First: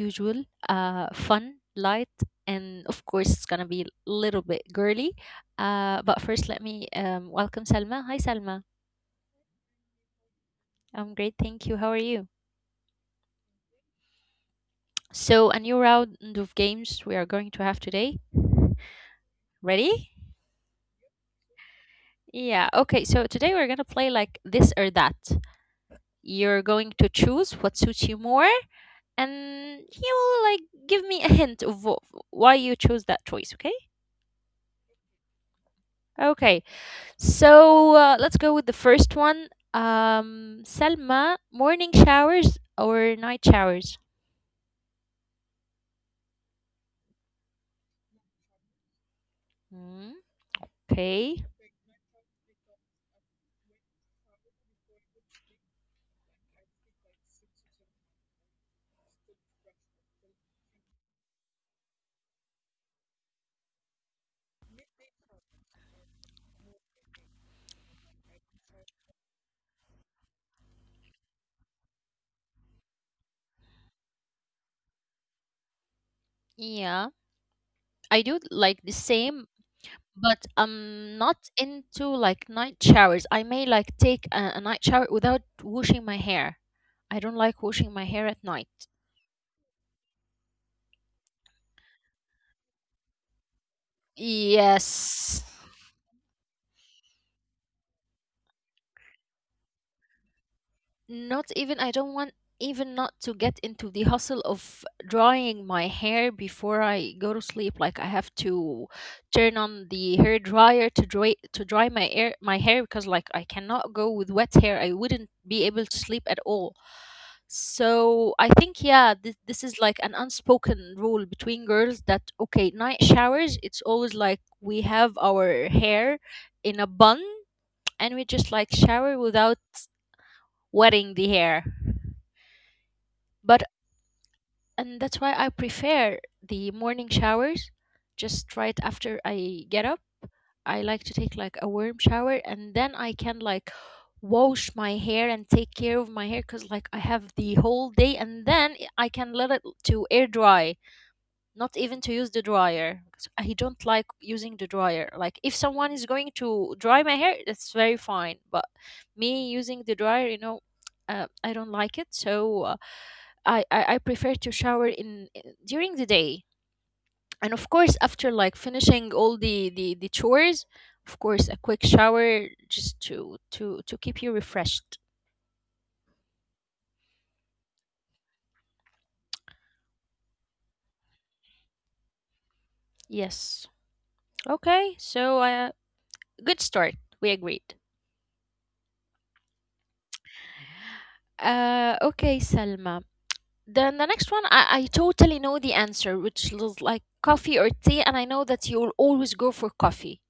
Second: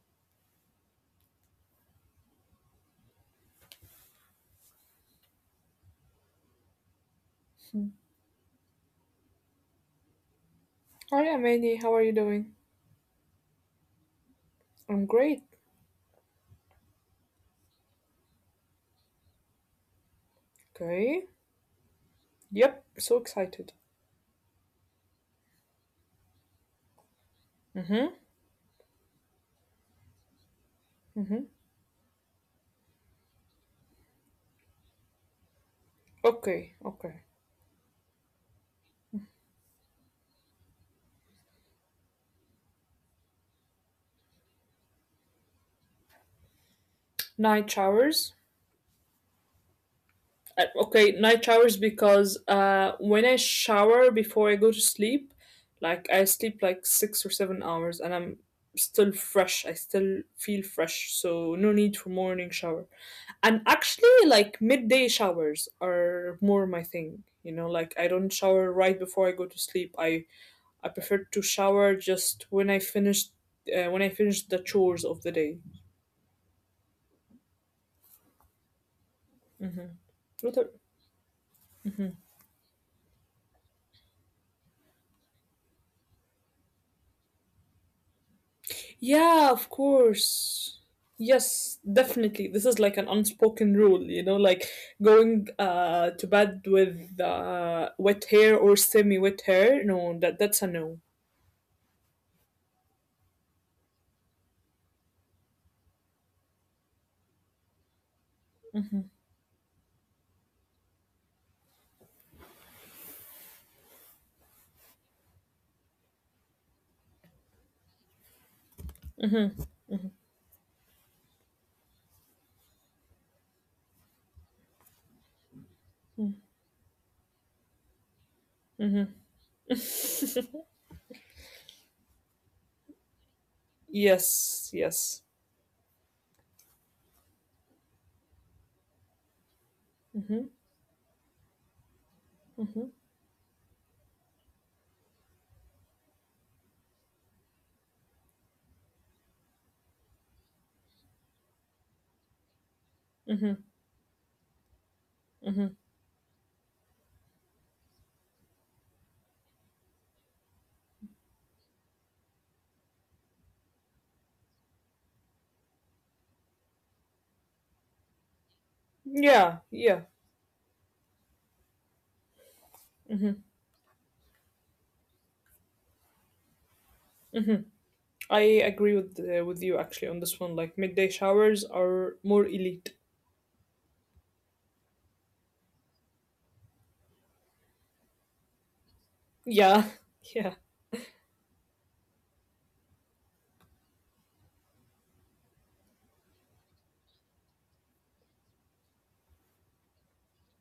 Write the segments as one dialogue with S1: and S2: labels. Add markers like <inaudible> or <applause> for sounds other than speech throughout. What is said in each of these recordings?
S1: usual, fun, light, and of course, it's going to be a little bit girly. But first, let me welcome Salma. Hi, Salma. I'm
S2: Oh
S1: great,
S2: yeah,
S1: thank you.
S2: Mandy,
S1: How
S2: how
S1: are
S2: are you
S1: you?
S2: doing? I'm great.
S1: So, a new round of games we are going to have today. Ready?
S2: Okay.
S1: Yeah,
S2: Yep,
S1: okay.
S2: so
S1: So, today we're
S2: excited.
S1: going to play like this or that. You're going to choose what suits you
S2: Mm-hmm.
S1: more, and he will like give me a
S2: Mm-hmm.
S1: hint of why you chose that choice. Okay. Okay.
S2: Okay, okay.
S1: So let's go with the first one. Selma, morning showers or night showers?
S2: Night showers.
S1: Hmm.
S2: Okay,
S1: Okay.
S2: night showers because when I shower before I go to sleep, like I sleep like 6 or 7 hours and I'm still fresh. I still feel fresh, so no need for morning shower. And actually like midday showers are more my thing. You know, like I don't shower right before I go to sleep. I prefer to shower just when I finished when I finished the chores of the day.
S1: Yeah, I do like the same, but
S2: What are-
S1: I'm not into like night showers. I may like take a night shower without washing my hair. I don't like washing my hair at night.
S2: Yeah, of course. Yes, definitely. This is like an unspoken rule, like going
S1: Yes.
S2: to bed with wet hair or semi wet hair. No, that's a no.
S1: Not even, I don't want, even not to get into the hustle of drying my hair before I go to sleep. Like I have to turn on the hair dryer to dry my hair because like I cannot go with wet hair. I wouldn't be able to sleep at all. So I think, yeah, this is like an unspoken rule between girls that, okay, night showers, it's always like we have our hair in a bun, and we just like shower without wetting the hair. But,
S2: Yes, yes.
S1: and that's why I prefer the morning showers, just right after I get up.
S2: Mhm,
S1: I like to take like a warm shower,
S2: mhm,
S1: and then I can like wash my hair and take care of my hair, cuz like I have the whole day, and then I can let it to air dry, not even to use the dryer. 'Cause
S2: mhm,
S1: I don't like using the dryer. Like
S2: mhm.
S1: if someone is going to dry my hair, that's very fine, but me using the dryer, you know, I don't like it. So uh, I prefer to shower in during the day, and of course after like finishing
S2: Yeah,
S1: all the
S2: yeah.
S1: the the chores, of course a quick shower just
S2: Hmm.
S1: to keep you refreshed.
S2: I agree with you actually on this one. Like midday showers are more elite.
S1: Yes. Okay. So good start. We agreed.
S2: Yeah, <laughs> yeah.
S1: Okay, Selma. Then the next one, I totally know the answer, which is like coffee or tea, and I know that you'll always go for coffee.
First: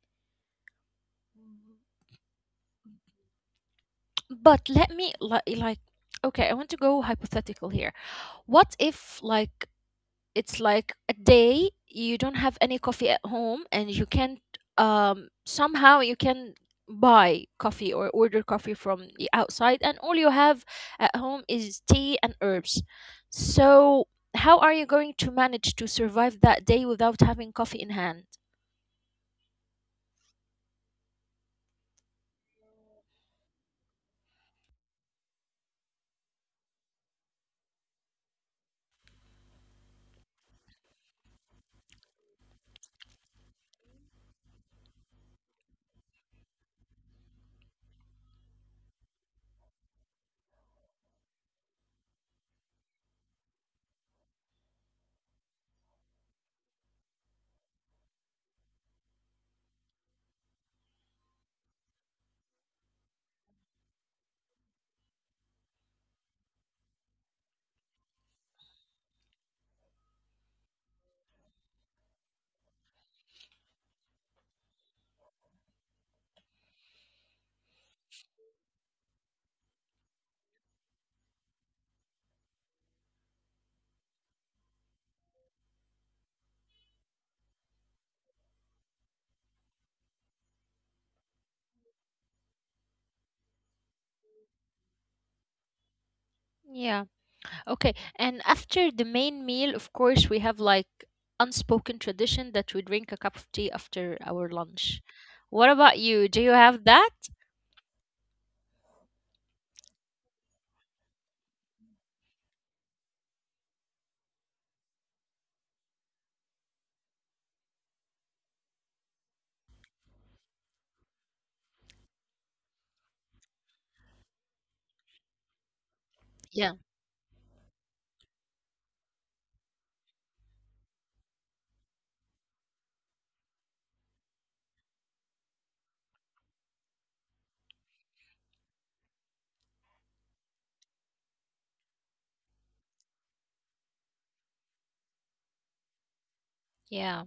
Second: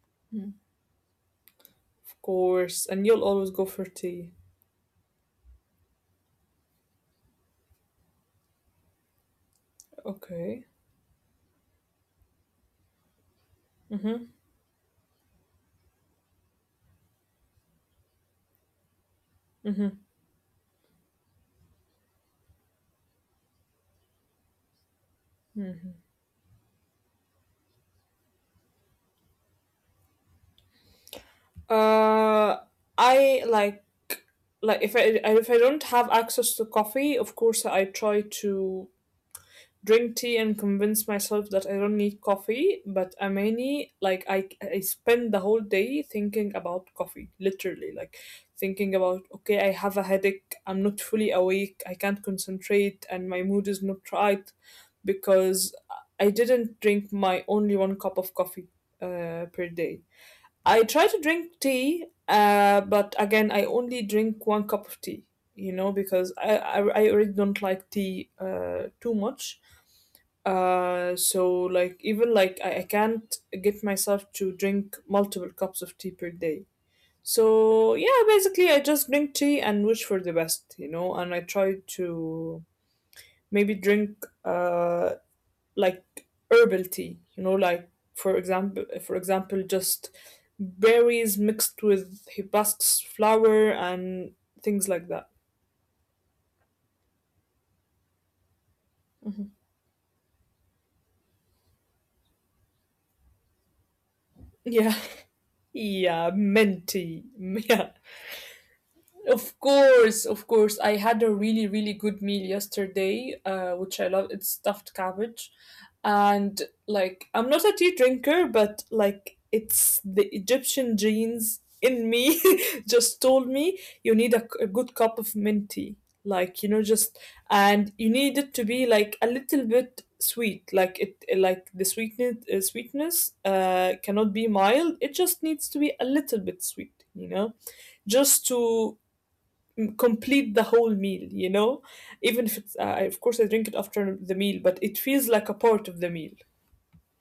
S2: Of course, and you'll always go for tea.
S1: But let me like, okay, I want to go hypothetical here. What if like it's
S2: Okay.
S1: like a day you don't have any coffee at home, and you
S2: Mhm.
S1: can't, somehow you can buy coffee or order coffee from the outside, and
S2: Mhm.
S1: all you have at home is tea and herbs. So how are you going to manage to survive that day without having coffee in hand?
S2: Uh, I like if I don't have access to coffee, of course I try to drink tea and convince myself that I don't need coffee, but Amani, like I spend the whole day thinking about coffee, literally, like thinking about okay, I have a headache, I'm not fully awake, I can't concentrate, and my mood is not right because I didn't drink my only one cup of coffee per day. I try to drink tea, but again, I only drink one cup of tea. You know, because I really don't like tea too much so like even like I can't get myself to drink multiple cups of tea per day. So yeah, basically I just drink tea and wish for the best, you know, and I try to maybe drink like herbal tea, you know, like for example just berries mixed with hibiscus flower and things like that.
S1: Yeah. Okay. And after the main meal, of course, we have like unspoken tradition that we drink a cup of tea after our
S2: Yeah.
S1: lunch.
S2: <laughs>
S1: What about you?
S2: Yeah,
S1: Do you have that?
S2: minty. <laughs> Yeah. Of course, of course. I had a really, really good meal yesterday, which I love. It's stuffed cabbage. And like, I'm not a tea drinker, but like, it's the Egyptian genes in me <laughs> just told me you need a good cup of mint tea. Like,
S1: Yeah,
S2: just, and you need it to be like a little bit sweet. Like, it, like the sweetness, cannot be mild. It just needs to be a little bit sweet, you know? Just to complete the whole meal. Even if it's Of course, I drink it after the meal, but it feels like a part of the meal.
S1: yeah.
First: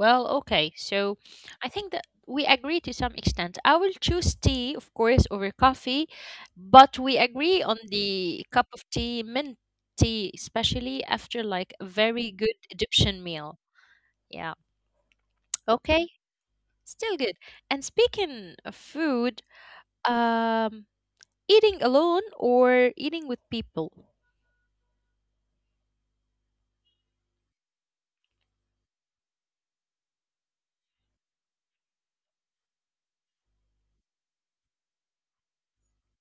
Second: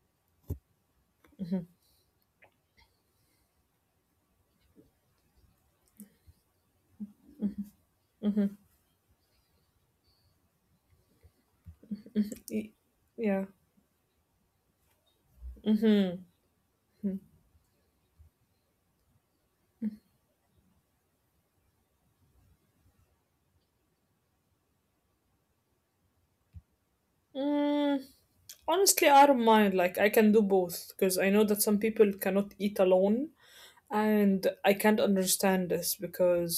S1: Well, okay. So I think that we agree to some extent. I will choose tea, of course, over coffee, but we agree on the cup of tea, mint tea, especially after like a very good
S2: Y-
S1: Egyptian
S2: yeah,
S1: meal. Yeah. Okay.
S2: mm-hmm.
S1: Still good. And speaking of food, um, eating alone or eating with people?
S2: mm, honestly, I don't mind. Like, I can do both because I know that some people cannot eat alone. And I can't understand this because,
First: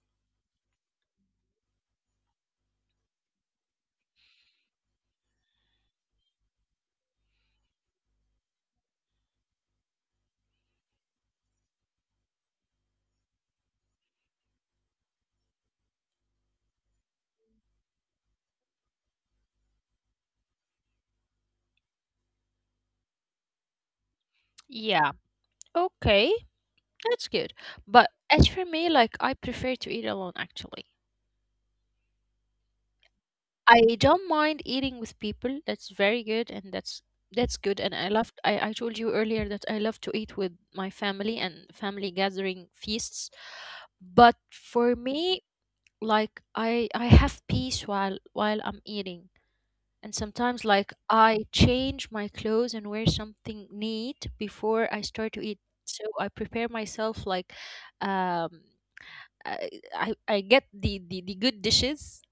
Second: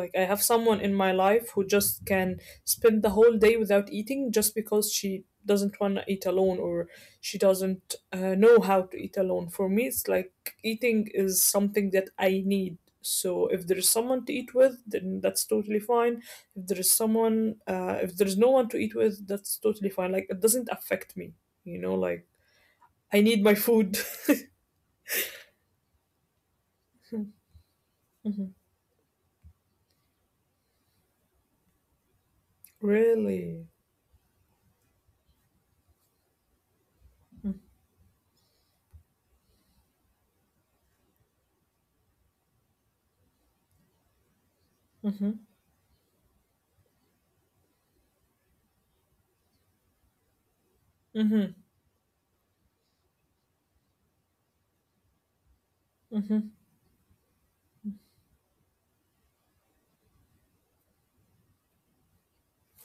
S2: like, I have someone in my life who just can spend the whole day without eating just because she doesn't want to eat alone, or she doesn't know how to eat alone. For me, it's like eating is something that I need. So if there is someone to eat with, then that's totally fine. If there is no one to eat with, that's totally fine. Like, it doesn't affect me, like, I need my food.
S1: Yeah. Okay. That's good. But as for me, like I prefer to eat alone, actually.
S2: <laughs> Really?
S1: I don't mind eating with people. That's very good, and that's good. And I love. I told you earlier that I love to eat with my family and family gathering feasts. But for me, like I have peace while I'm eating. And sometimes, like
S2: Hmm.
S1: I change my clothes and wear something neat before I start to eat. So I prepare myself like, um, I I get the good dishes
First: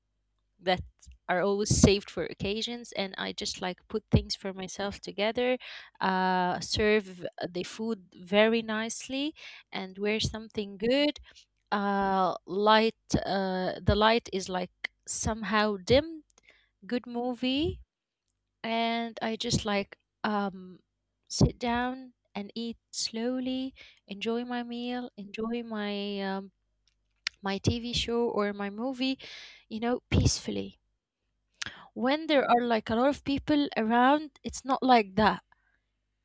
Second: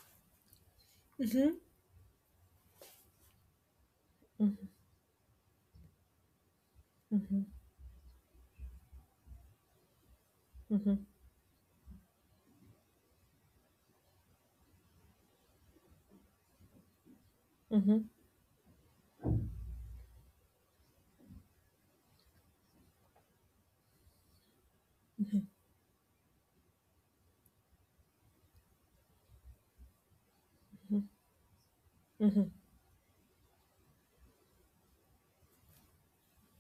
S1: that are always saved for occasions, and I just like put things for myself together, serve the food very nicely, and wear something
S2: Hmm.
S1: good, light. The light is like somehow dim, good
S2: Hmm.
S1: movie, and I just like, um, sit down and eat slowly, enjoy my meal, enjoy my my TV show or my movie, you know, peacefully. When there are like a lot of people around, it's not like that.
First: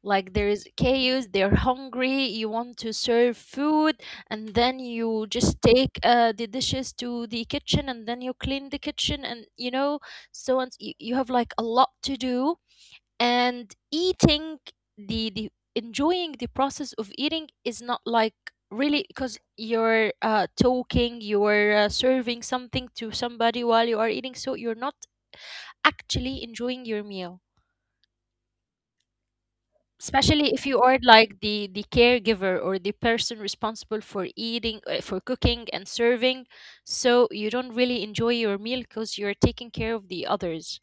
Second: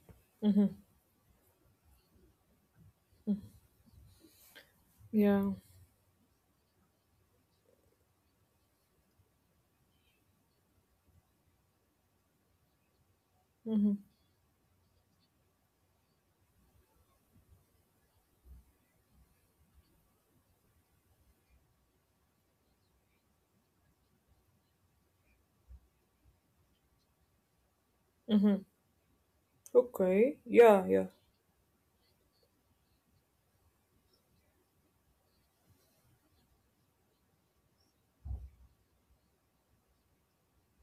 S1: Like there is
S2: Hmm.
S1: chaos, they're hungry, you want to serve food, and then you
S2: Yeah.
S1: just take the dishes to the kitchen, and then you clean the kitchen, and so on. You have like a lot to do, and
S2: Mhm.
S1: eating the enjoying the process of eating is not like, really, because you're talking, you're serving something to somebody while you are eating, so you're not actually enjoying your meal,
S2: Mhm. Okay.
S1: especially if you
S2: Yeah,
S1: are
S2: yeah.
S1: like the caregiver or the person responsible for cooking and serving, so you don't really enjoy your meal because you're taking care of the others.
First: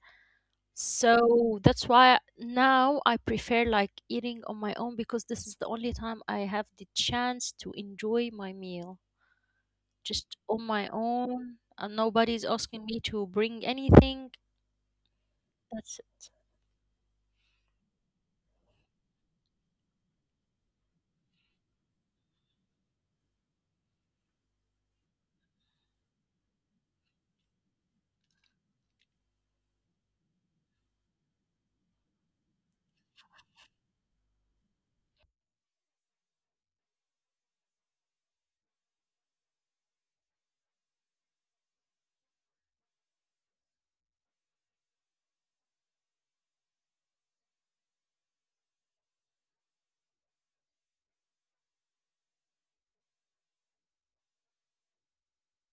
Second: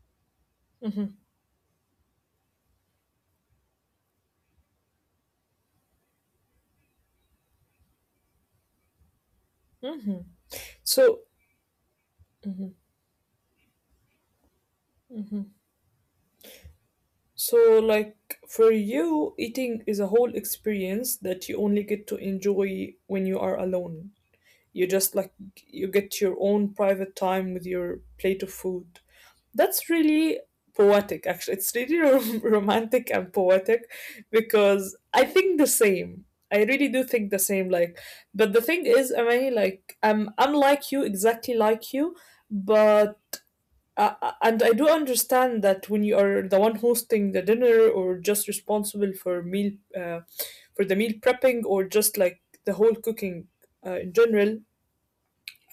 S2: Mhm.
S1: So that's why now I prefer like eating on my own, because this is the only time I have the chance to enjoy my meal,
S2: Mhm.
S1: just on my
S2: So,
S1: own, and nobody's
S2: mhm.
S1: asking me to bring anything.
S2: Mhm.
S1: That's it.
S2: So like for you, eating is a whole experience that you only get to enjoy when you are alone. You just like you get your own private time with your plate of food. That's really poetic, actually. It's really <laughs> romantic and poetic because I think the same. I really do think the same. Like, but the thing is, Amani, like, I'm like you, exactly like you, but. And I do understand that when you are the one hosting the dinner or just responsible for the meal prepping, or just like the whole cooking in general,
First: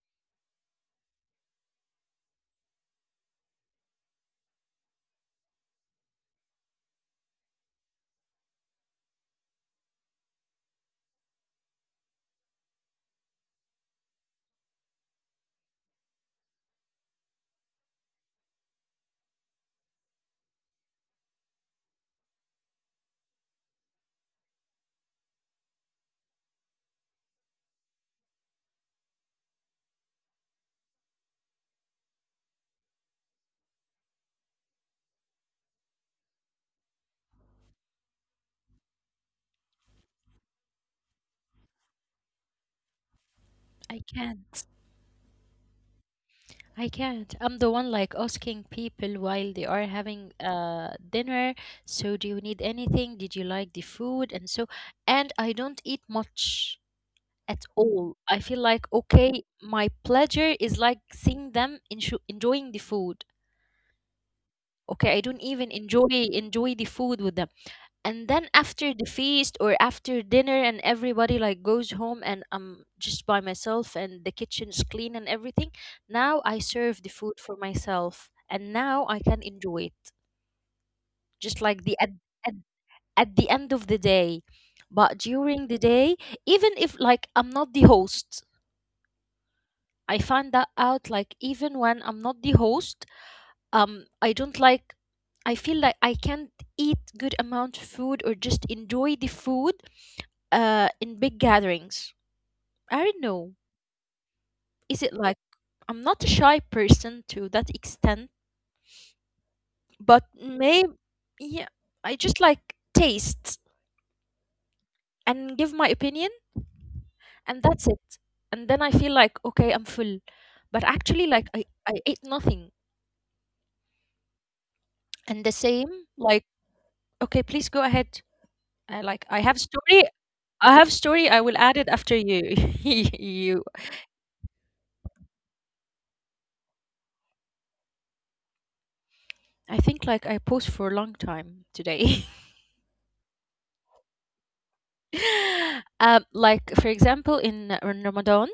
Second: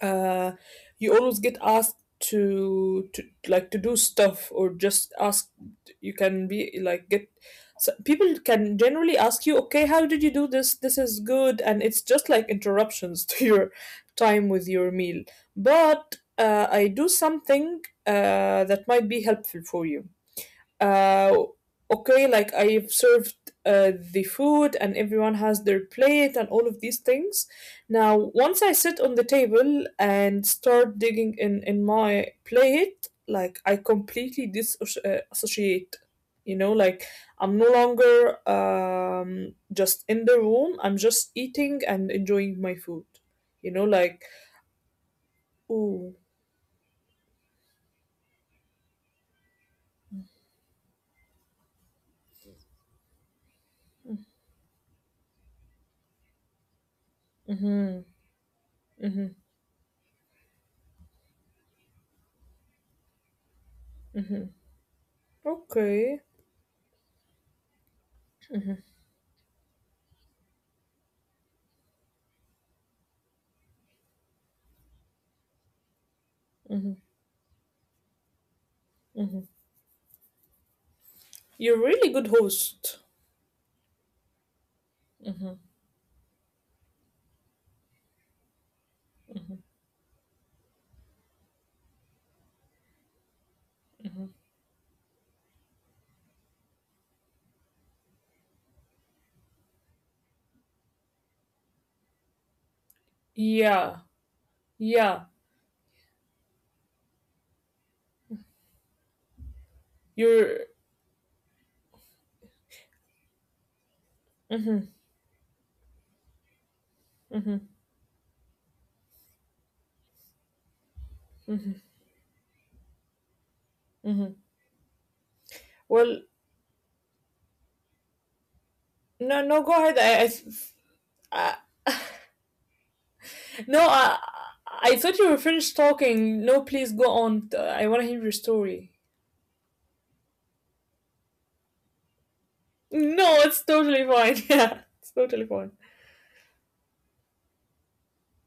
S2: uh, you always get asked to like to do stuff, or just ask, you can be like get, so people can generally ask you okay, how did you do this is good, and it's just like interruptions <laughs> to your time with your meal. But I do something that might be helpful for you, uh, okay, like I've served the food and everyone has their plate and all of these things. Now, once I sit on the table and start digging in my plate, like I completely disassociate. You know, like I'm no longer just in the room. I'm just eating and enjoying my food. You know,
S1: i
S2: like
S1: can
S2: ooh,
S1: I can't. I'm the one like asking people while they are having dinner. So, do you need anything? Did you like the food? And I don't eat much at
S2: mm-hmm,
S1: all. I feel like,
S2: mm-hmm,
S1: okay, my pleasure is like seeing them enjoying the food.
S2: mm-hmm,
S1: Okay, I don't even enjoy
S2: okay,
S1: enjoy the food with them, and then after the feast or after dinner, and everybody like goes home, and I'm just by myself and the kitchen's clean and everything, now I
S2: mm-hmm,
S1: serve the food for myself, and now I can
S2: mm-hmm.
S1: enjoy it, just
S2: You're a
S1: like the
S2: really good
S1: at,
S2: host.
S1: at the end of the day. But during the day, even if like I'm not the host, I find that out, like even when I'm not the host, I don't like. I feel like I can't eat good amount of food or just enjoy the food in big gatherings. I don't know.
S2: Yeah,
S1: Is it
S2: yeah.
S1: like I'm not a shy person to that extent, but
S2: You're.
S1: maybe, yeah, I just like taste
S2: Hmm.
S1: and give my opinion, and
S2: Hmm.
S1: that's it. And then I feel like, okay, I'm full. But actually like I
S2: Hmm.
S1: I ate nothing.
S2: Hmm.
S1: And the same,
S2: Well,
S1: like, okay, please go ahead. I like I
S2: no,
S1: have
S2: no. Go ahead.
S1: story I have story I will
S2: I-
S1: add it after you. <laughs> you
S2: no. I thought you were finished talking. No, please go on. I want to hear your story.
S1: I think like I post for a long time today. <laughs>
S2: No, it's totally fine. <laughs> Yeah, it's totally fine.
S1: Like for example in Ramadan,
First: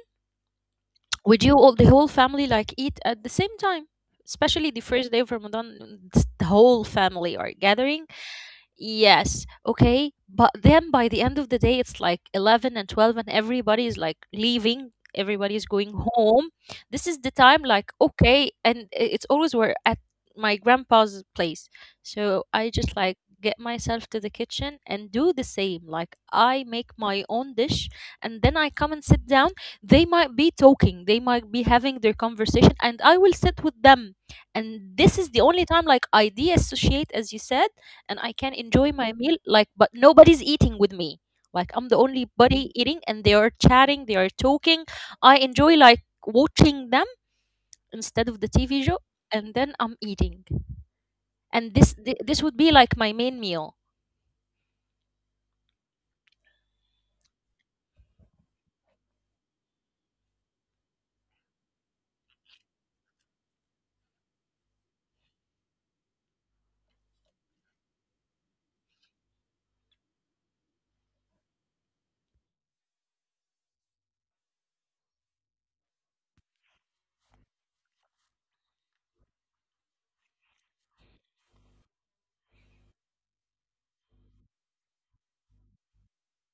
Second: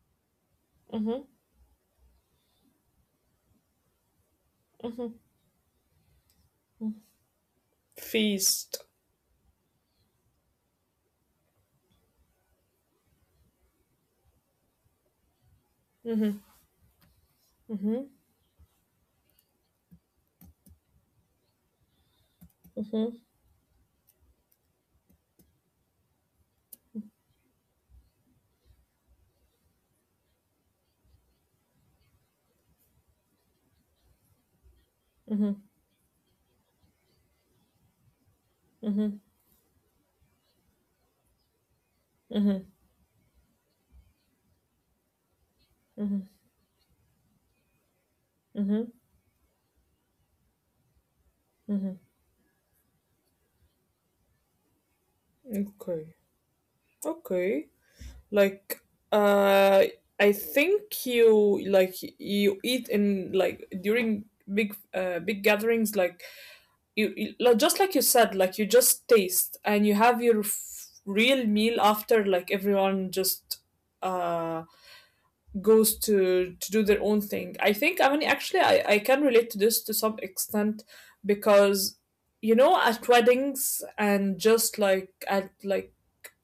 S2: Hmm.
S1: we do all the whole family like eat at the same time, especially the
S2: Hmm.
S1: first day of Ramadan. It's The whole family are gathering.
S2: Feast.
S1: Yes, okay. But then by the end of the day, it's like 11 and 12, and everybody is like leaving, everybody is going
S2: Hmm.
S1: home. This is the time, like,
S2: Hmm.
S1: okay. And it's always we're at my grandpa's place. So I
S2: Hmm.
S1: just
S2: Hmm.
S1: like get myself to the kitchen and do the same. Like, I make my own dish, and then I come and sit down. They might be talking, they might be having their conversation, and I will sit with them. And this is the only time, like, I de associate, as you said, and I can enjoy
S2: Hmm.
S1: my meal, like, but nobody's eating with me. Like I'm the only
S2: Hmm.
S1: body eating, and they are chatting, they are talking. I enjoy like watching them instead of the
S2: Hmm.
S1: TV show, and then I'm eating. And this would be like my main meal.
S2: Okay. Okay. Like, uh, I think you like you eat in like during big gatherings. Like you like, just like you said, like you just taste, and you have your real meal after. Like everyone just uh goes to do their own thing. I think, I mean actually I can relate to this to some extent because at weddings, and just like at like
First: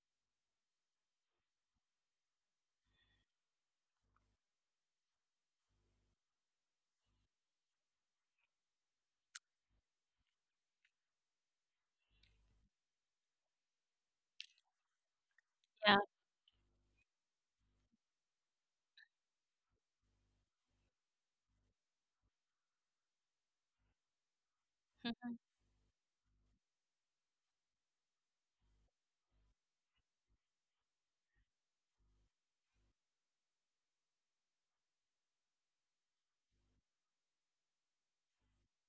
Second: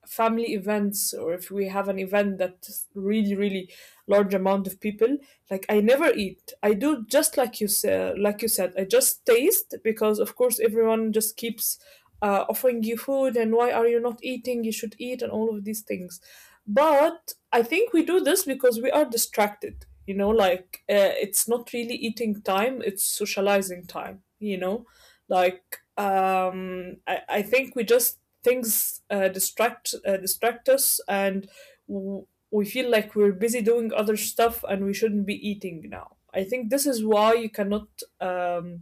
S2: family events, or if we have an event that really really large amount of people, like I never eat, I do just like you said, I just taste because of course everyone just keeps offering you food, and why are you not eating, you should eat, and all of these
S1: Yeah.
S2: things. But I think we do this because we are distracted, you know, like it's not really eating time, it's socializing time, you know,
S1: Mhm.
S2: like I think we just things distract us, and w- we feel like we're busy doing other stuff and we shouldn't be eating now. I think this is why you cannot um,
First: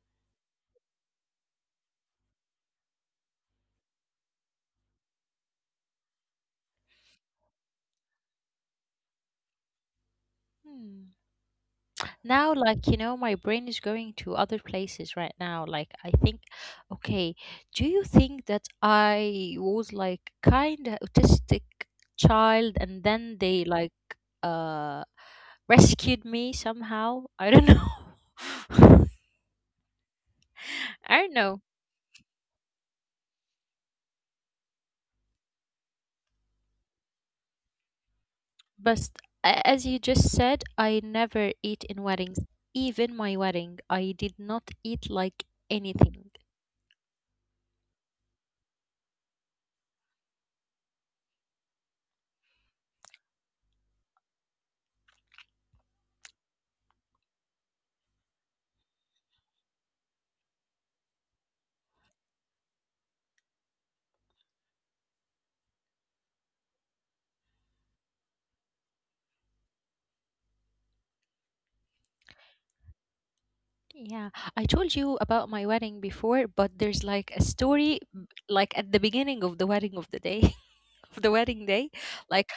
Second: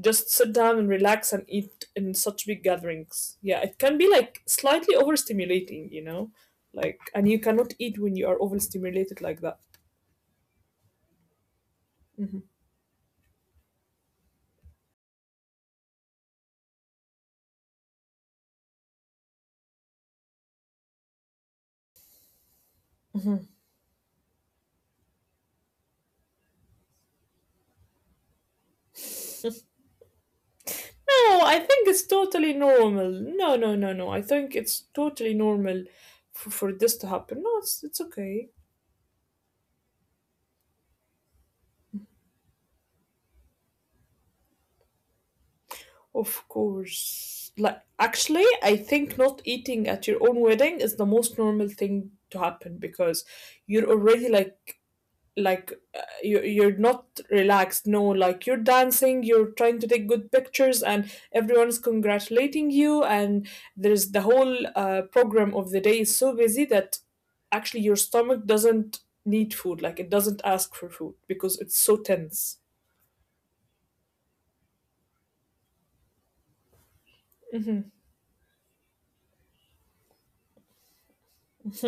S2: just sit down and relax and eat in such big gatherings. Yeah, it can be like slightly overstimulating, you know, like, and you cannot eat when you are overstimulated like that.
S1: Hmm.
S2: Mhm,
S1: Now like, you know, my brain is going to other places right now, like I think, okay, do you think that I was like kind of autistic child, and then
S2: mhm.
S1: they like uh rescued me somehow? I don't know. <laughs> I don't
S2: No, I
S1: know.
S2: think it's totally normal. No, no, no, no. I think it's totally normal for this to happen. No, it's okay.
S1: But as you just said, I never eat in weddings. Even my wedding, I did not eat like anything.
S2: Of course. Like, actually, I think not eating at your own wedding is the most normal thing to happen because you're already like like you're not relaxed. No, like you're dancing, you're trying to take good pictures, and everyone's congratulating you. And there's the whole program of the day is so busy that actually your stomach doesn't need food. Like it doesn't ask for food because it's so tense.
S1: Yeah, I told you about my wedding before, but there's like a story like at the beginning of the wedding of the day <laughs> of the wedding day. Like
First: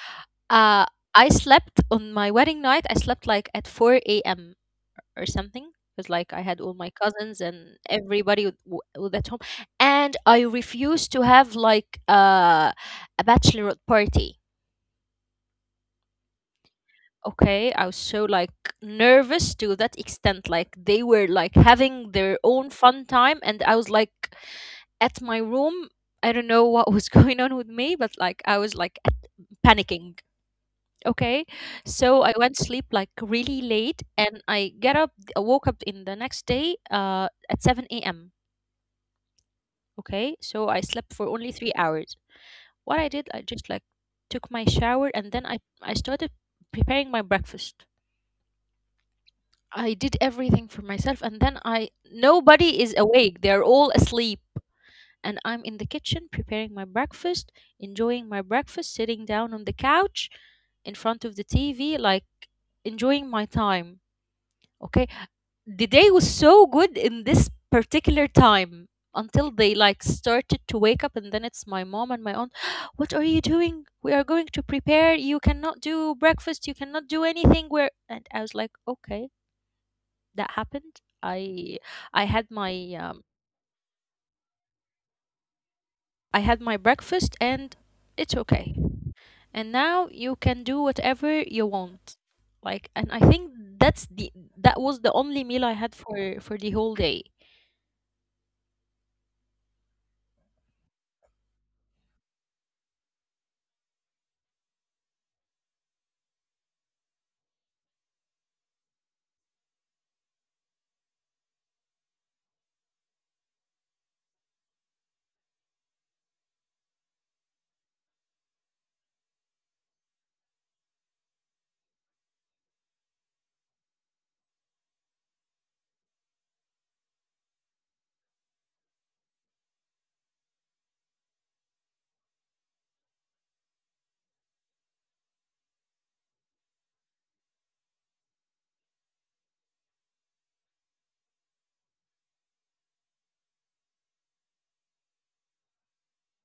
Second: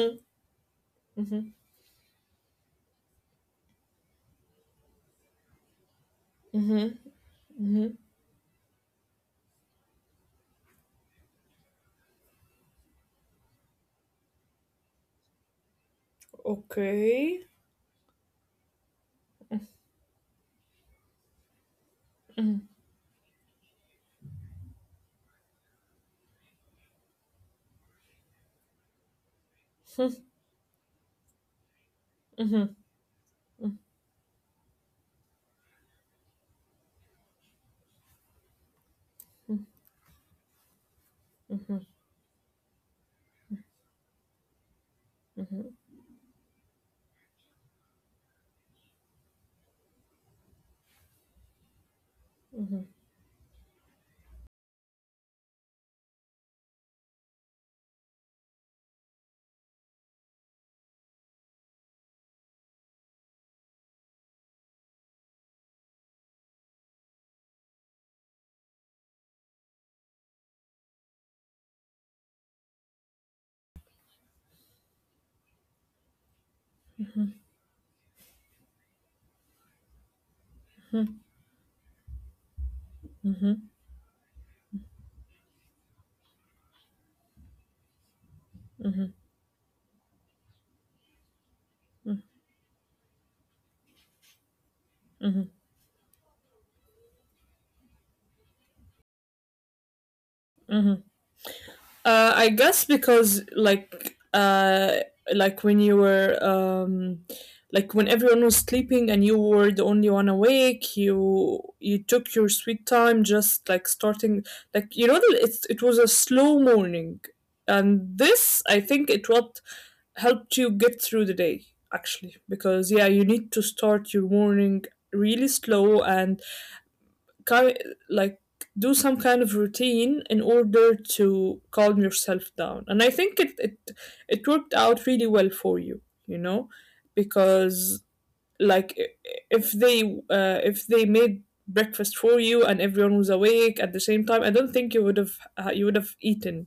S1: uh I slept on my wedding night, I slept like at 4 a.m. or something. Because like I had all my cousins and everybody with at home, and I refused to have like a bachelorette party.
S2: Okay.
S1: Okay, I was so like nervous to that extent. Like they were like having their own fun time, and I was like at my room. I don't know what was <laughs> going on with me, but like I was like panicking. Okay, so I went sleep like really late, and I get up. I woke up in the next day at 7 a.m. Okay, so I slept for only 3 hours. What I did, I just like took my shower, and then I started preparing my breakfast. I did everything for myself, and then I nobody is awake. They're all asleep. And I'm in the kitchen preparing my breakfast, enjoying my breakfast, sitting down on the couch in front of the TV, like enjoying my time. Okay. The day was so good in this particular time until they like started to wake up, and then it's my mom and my aunt. <gasps> What are you doing? We are going to prepare You cannot do breakfast, you cannot do anything. Where? And I was like, okay, that happened. I had my um, I had my breakfast, and it's okay, and now you can do whatever you want. Like, and I think that's the
S2: Mhm.
S1: that was the only meal I had for the whole day.
S2: I guess because like when you were like when everyone was sleeping and you were the only one awake, you took your sweet time just like starting, like, you know that it was a slow morning. And this I think it what helped you get through the day, actually, because yeah, you need to start your morning really slow and ki- like do some kind of routine in order to calm yourself down, and I think it worked out really well for you, you know, because like if they if they made breakfast for you and everyone was awake at the same time, I don't think you would have eaten,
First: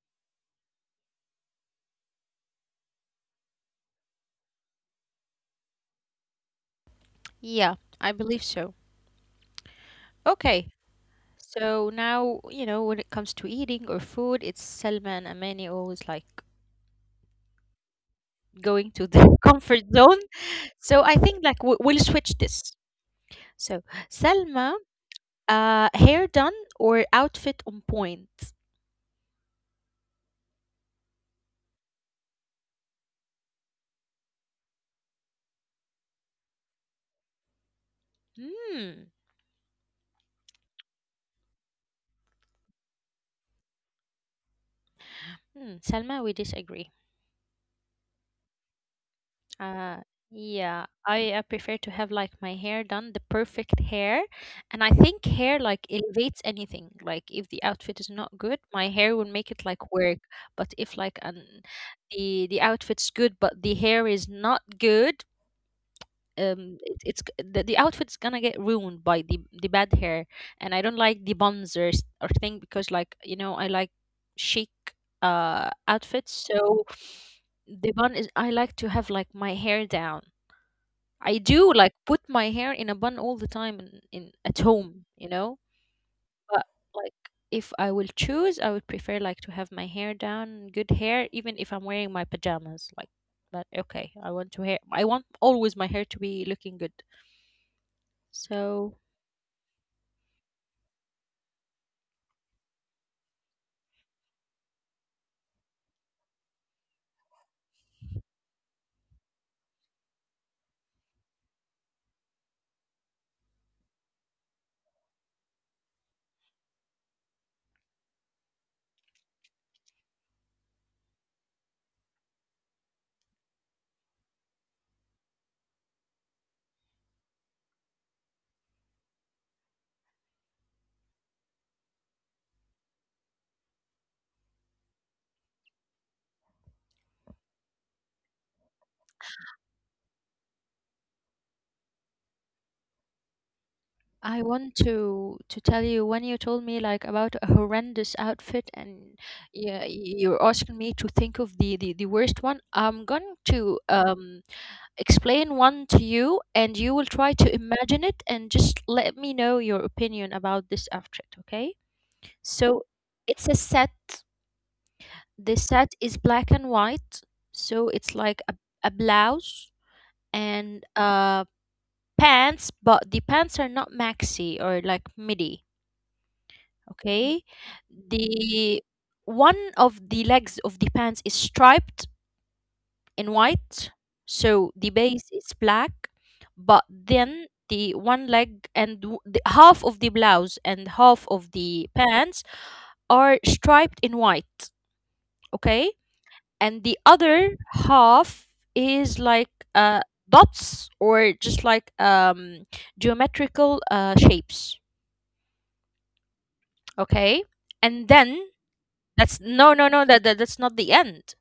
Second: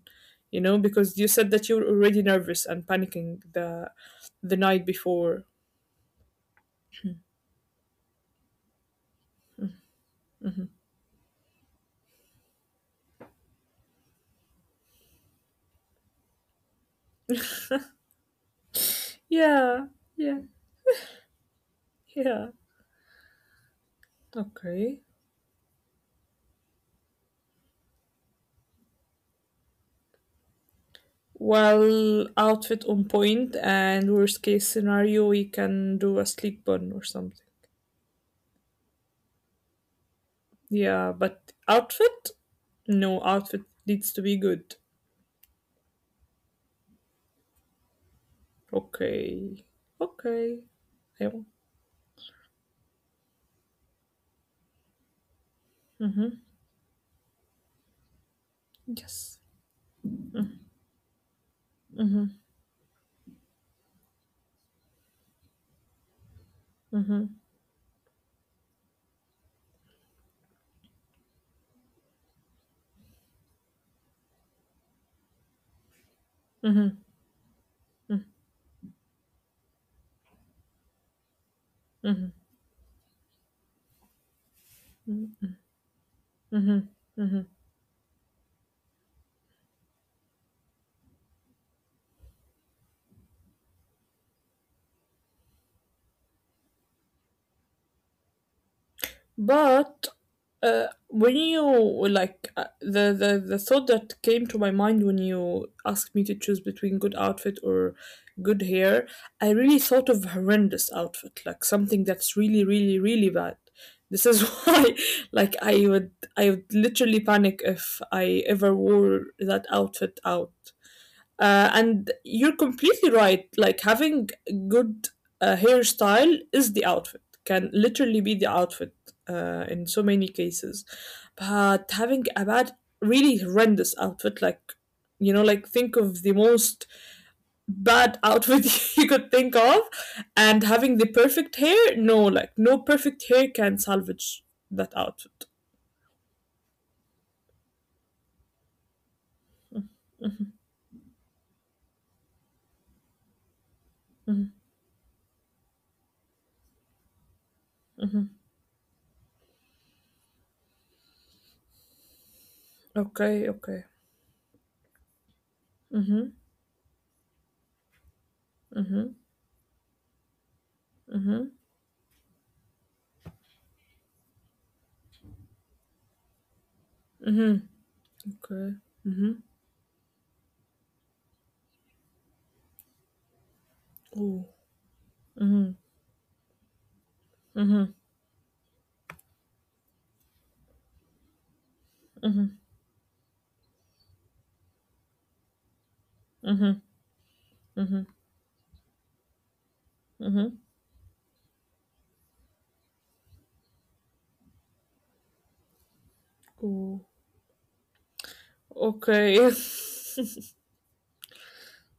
S2: you know, because you said that you were already nervous and panicking the night before.
S1: Yeah, I believe so. Okay, so now you know, when it comes to eating or food, it's Selma and Amani always like going to the <laughs> comfort
S2: Yeah,
S1: zone.
S2: yeah,
S1: So I think like we- we'll switch
S2: yeah,
S1: this. So Selma,
S2: okay.
S1: uh, hair done or outfit on point?
S2: Well, outfit on point, and worst case scenario, we can do a sleep bun or something.
S1: Hmm.
S2: Yeah, but outfit? No, outfit needs to be good.
S1: Hmm. Selma, we disagree.
S2: Okay. Okay.
S1: Uh,
S2: I will.
S1: yeah, I prefer to have like my hair done, the perfect hair. And I think hair
S2: Mm-hmm.
S1: like elevates anything. Like if the outfit is not good,
S2: Yes.
S1: my hair will make it like work. But if like an
S2: Mm-hmm.
S1: the outfit's good, but the hair is not good,
S2: Mm-hmm.
S1: it's g- the outfit's gonna get ruined by the bad hair. And I don't like the bonzers or thing, because like, you know, I like chic outfits.
S2: Mm-hmm.
S1: So the bun is, I like to have like my hair down. I
S2: Mm-hmm.
S1: do like put my hair in a bun all the time in at home, you know.
S2: Mm-hmm.
S1: But
S2: Mm-hmm.
S1: like, if I will choose, I would prefer like to have my hair down, good hair, even if I'm wearing my pajamas. Like, but okay, I want to hair. I want always my hair to be looking good. So
S2: But when you like the thought that came to my mind when you asked me to choose between good outfit or good hair, I really thought of horrendous outfit, like something that's really, really, really bad. This is <laughs> why, like, I would literally panic if I ever wore that outfit out. And you're completely right. Like having good hairstyle is the outfit, can literally be the outfit in so many cases. But having a bad, really horrendous outfit, like, like think of the most bad outfit <laughs> you could think of, and having the perfect hair, no, like, no perfect hair can salvage that
S1: I want
S2: outfit.
S1: to tell you, when you told me like about a horrendous outfit and yeah, you're asking me to think of the the worst one. I'm going to explain one to you, and you will try to imagine it and just let me know your opinion about this after it, okay? So
S2: Okay, okay,
S1: it's a set. The set is black and white. So it's like a blouse and pants, but the pants are not maxi or like midi, okay?
S2: okay.
S1: The one of the legs of the pants is striped in
S2: Ooh.
S1: white. So the base is black, but then the one leg and w- the, half of the blouse and half of the pants are striped in white. Okay,
S2: Mm-hmm,
S1: and the
S2: mm-hmm,
S1: other half is like
S2: mm-hmm.
S1: dots, or just like geometrical shapes.
S2: Ooh.
S1: Okay, and then
S2: Okay. <laughs>
S1: that's no, no, no. That, that that's not the end.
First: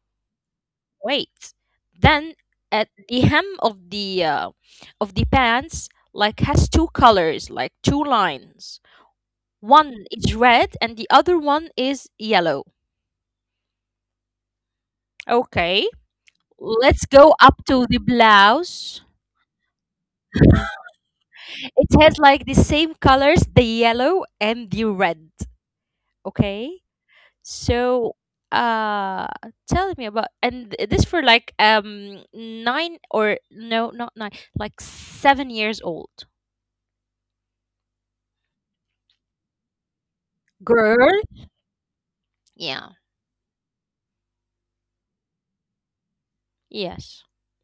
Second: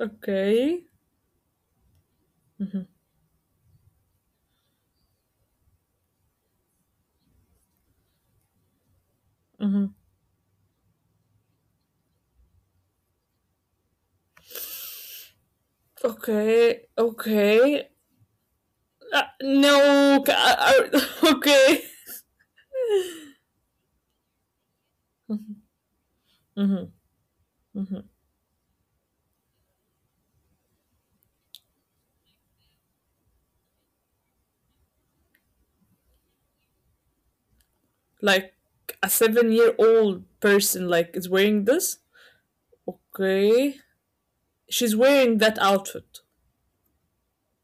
S2: Okay.
S1: Wait. Then at the hem of the pants like has two colors, like two lines.
S2: Mhm.
S1: One is red and the other one is yellow. Okay.
S2: Okay.
S1: Let's go up to
S2: Okay.
S1: the blouse.
S2: No. <laughs> Okay.
S1: It has like the same colors, the yellow and the red. Okay.
S2: hmm hmm
S1: So uh tell me about, and th- this for like nine or no, not nine, like 7 years old
S2: Like a seven-year-old person,
S1: girl.
S2: like is wearing this.
S1: Yeah.
S2: Okay. She's wearing that outfit.
S1: Yes.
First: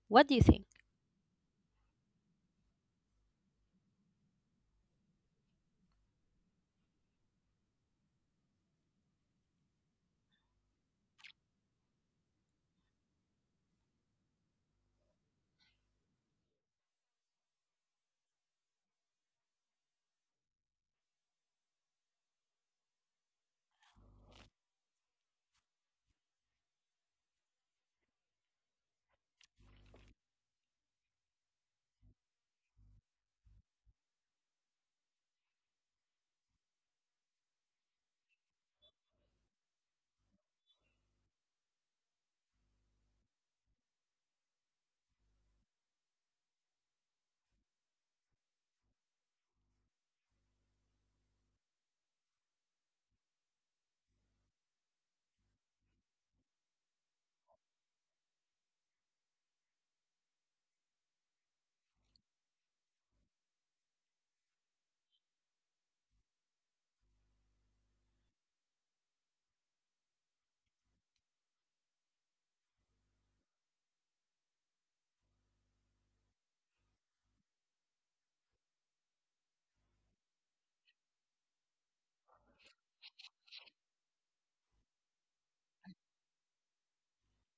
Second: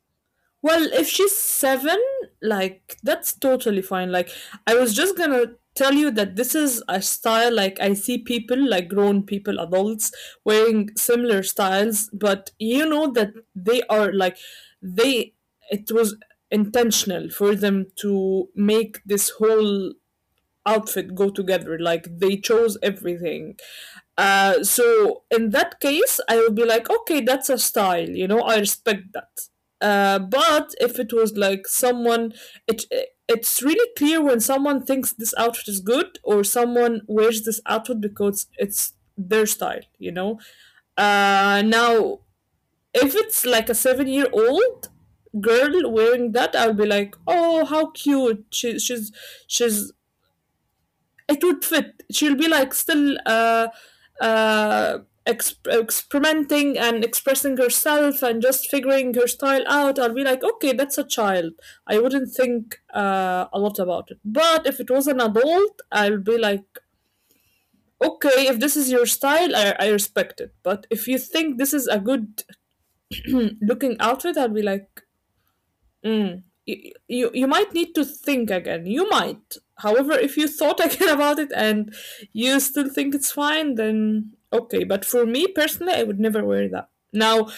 S1: What do you think?
S2: Well, if she's 7, like, that's totally fine. Like, I was just gonna tell you that this is a style, like, I see people, like, grown people, adults, wearing similar styles, but you know that they are, like, they, it was intentional for them to make this whole outfit go together, like they chose everything. So in that case, I will be like, okay, that's a style, you know, I respect that. But if it was like someone, it it's really clear when someone thinks this outfit is good or someone wears this outfit because it's their style, you know. Now, if it's like a 7-year old girl wearing that, I'll be like, oh, how cute, she's it would fit. She'll be like still uh, experimenting and expressing herself and just figuring her style out. I'll be like, okay, that's a child. I wouldn't think a lot about it. But if it was an adult, I'll be like, okay, if this is your style, I respect it. But if you think this is a good <clears throat> looking outfit, I'll be like, Mm. You might need to think again. You might. However, if you thought <laughs> again about it and you still think it's fine, then okay. But for me personally, I would never wear that. Now,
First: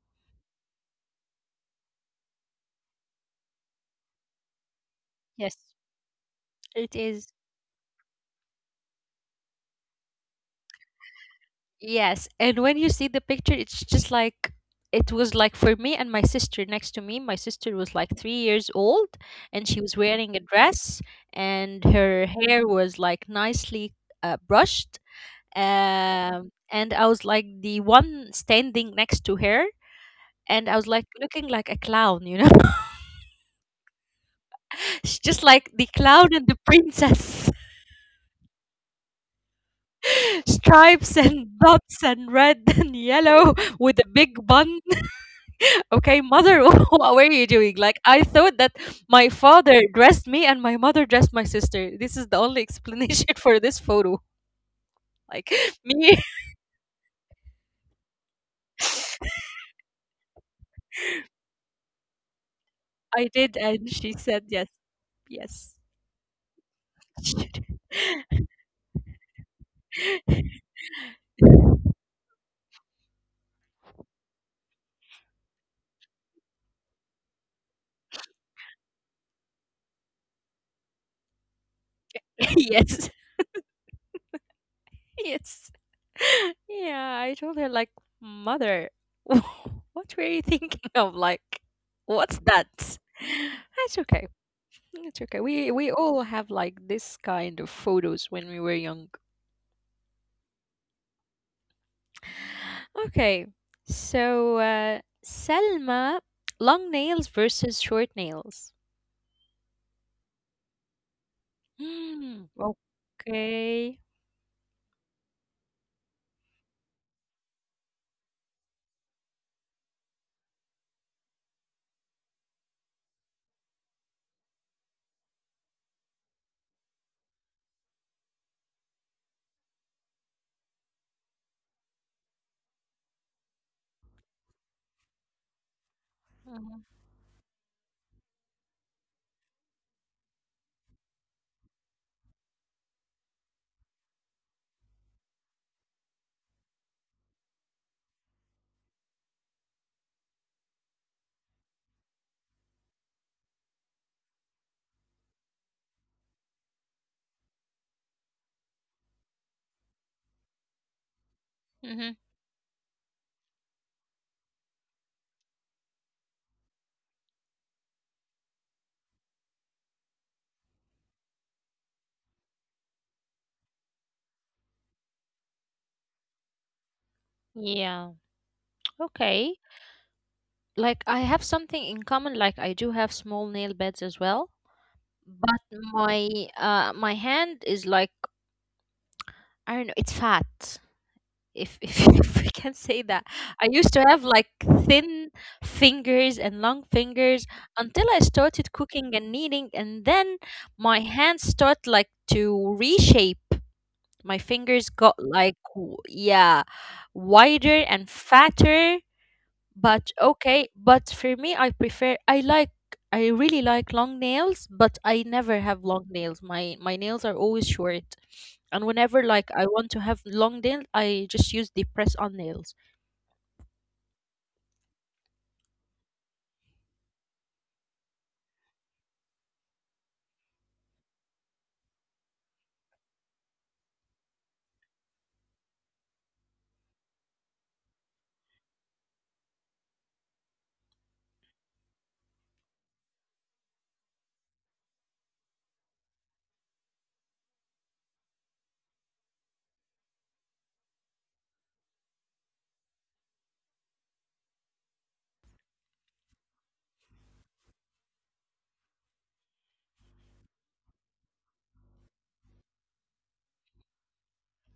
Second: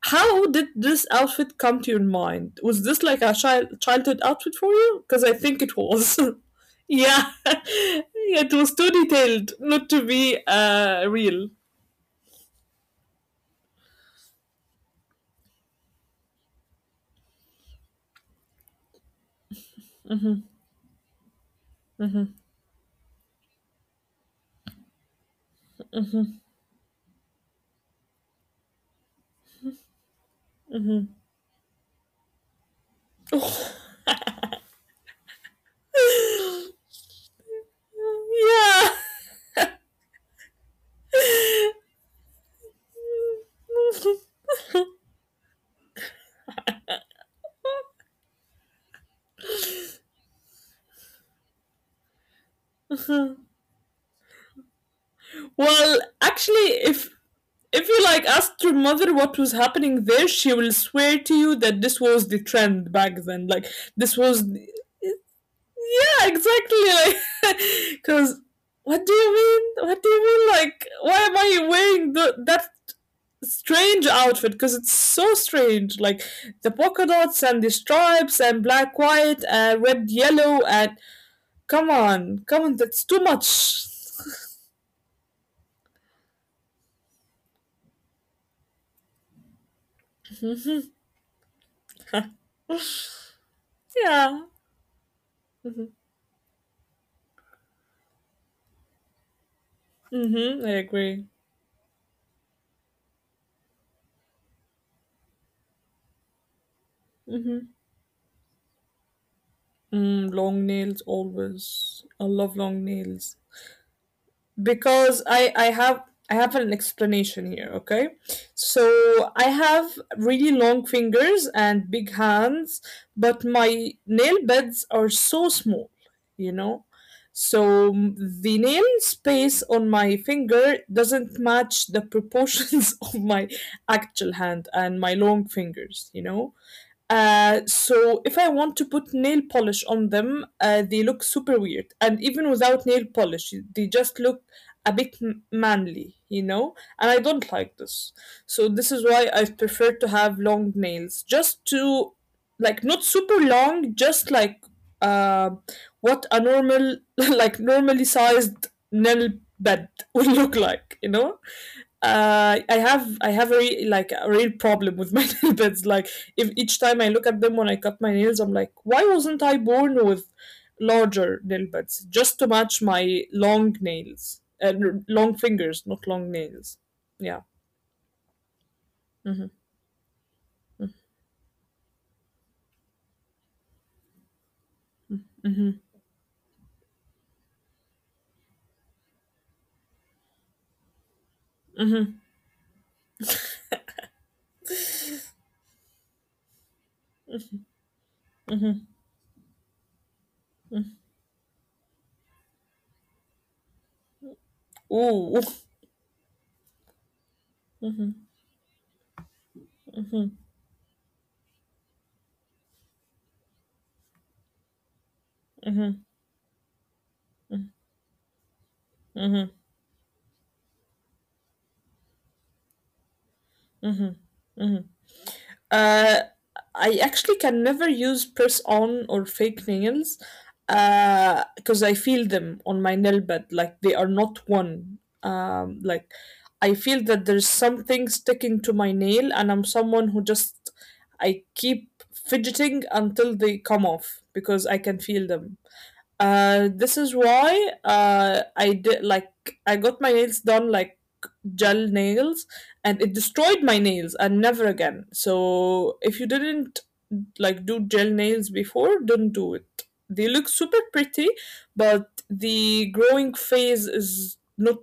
S2: how did this outfit come to your mind? Was this like a childhood outfit for you? Because I
S1: Yes,
S2: think it was. <laughs>
S1: it
S2: Yeah,
S1: is.
S2: <laughs> it was too detailed not to be real.
S1: Yes, and when you see the picture, it's just like it was like for me and my sister next to me. My sister was like 3 years old, and she was wearing a dress, and her hair was like nicely brushed. And I was like the one standing next to her, and I was like looking like a clown, you know. <laughs> It's just like the clown and the princess.
S2: Yeah.
S1: <laughs> Stripes and dots and red <laughs> and yellow with a
S2: <laughs>
S1: big bun. <laughs> Okay, mother, <laughs> what were you doing? Like, I thought that my father dressed me and my mother dressed my sister. This is the only explanation <laughs> for this photo. Like, <laughs>
S2: Well,
S1: me,
S2: actually, if you like asked your mother what
S1: <laughs>
S2: was happening there, she will swear to you that this was the trend back
S1: I
S2: then.
S1: did,
S2: Like
S1: and she
S2: this was
S1: said
S2: yeah,
S1: yes, yes.
S2: exactly, like, <laughs> because what do you mean? What do you mean?
S1: <laughs>
S2: Like, why am I wearing the that
S1: <laughs>
S2: strange outfit? Because it's so strange. Like, the polka dots and the stripes and black, white, and red, yellow, and come on, come on, that's
S1: yes.
S2: too much.
S1: Yes. <laughs> Yeah, I told her like, "Mother, <laughs> what were you thinking <laughs> of? Like, what's
S2: <laughs>
S1: that?" <laughs> That's okay.
S2: Yeah.
S1: It's okay. We
S2: Mm-hmm.
S1: all have like this kind of photos when we were young.
S2: Mm-hmm. I agree.
S1: Okay. So, Selma, long nails
S2: Mm-hmm.
S1: versus short nails.
S2: Long nails always. I
S1: Hmm.
S2: love long nails,
S1: Okay.
S2: because I have an explanation here. Okay, so I have really long fingers and big hands, but my nail beds are so small. You know. So the nail space on my finger doesn't match the proportions <laughs> of my actual hand and my long fingers, you know. So if I want to put nail polish on them, they look super weird. And even without nail polish, they just look a bit manly, you know? And I don't like this. So this is why I prefer to have long nails, just to, like, not super long, just like uh, what a normal, <laughs> like, normally sized nail bed <laughs> would look like, you know?
S1: Mm-hmm.
S2: I have a like a real problem with my <laughs> nail beds. Like, if each time I look at them when I cut my nails, I'm like, why wasn't I born with larger nail beds just to match my long nails and long fingers, not long nails? Yeah.
S1: Yeah.
S2: Mm-hmm.
S1: Okay. Like I have something in common. Like I do have small nail beds as well. But
S2: Mm-hmm.
S1: my my hand is like, I don't know, it's fat. If, <laughs> if we can say that, I used to have like thin fingers and long fingers until I started cooking and kneading, and then my hands start like to reshape. My fingers got
S2: Ooh.
S1: like
S2: <laughs>
S1: w- yeah, wider and fatter, but okay. But for me, I prefer, I like, I really like long nails, but I never have
S2: Mm-hmm.
S1: long nails. My nails are always short. And whenever like
S2: Mm-hmm.
S1: I want to have long nails, I just use the press on nails.
S2: Mm-hmm. Uh, I actually can never use press on or fake nails because I feel them on my nail bed like they are not one. Like, I feel that there's something sticking to my nail, and I'm someone who just I keep fidgeting until they come off because I can feel them. This is why I did like I got my nails done like gel nails, and it destroyed my nails and never again. So if you didn't like do gel nails before, don't do it. They look super pretty, but the growing phase is not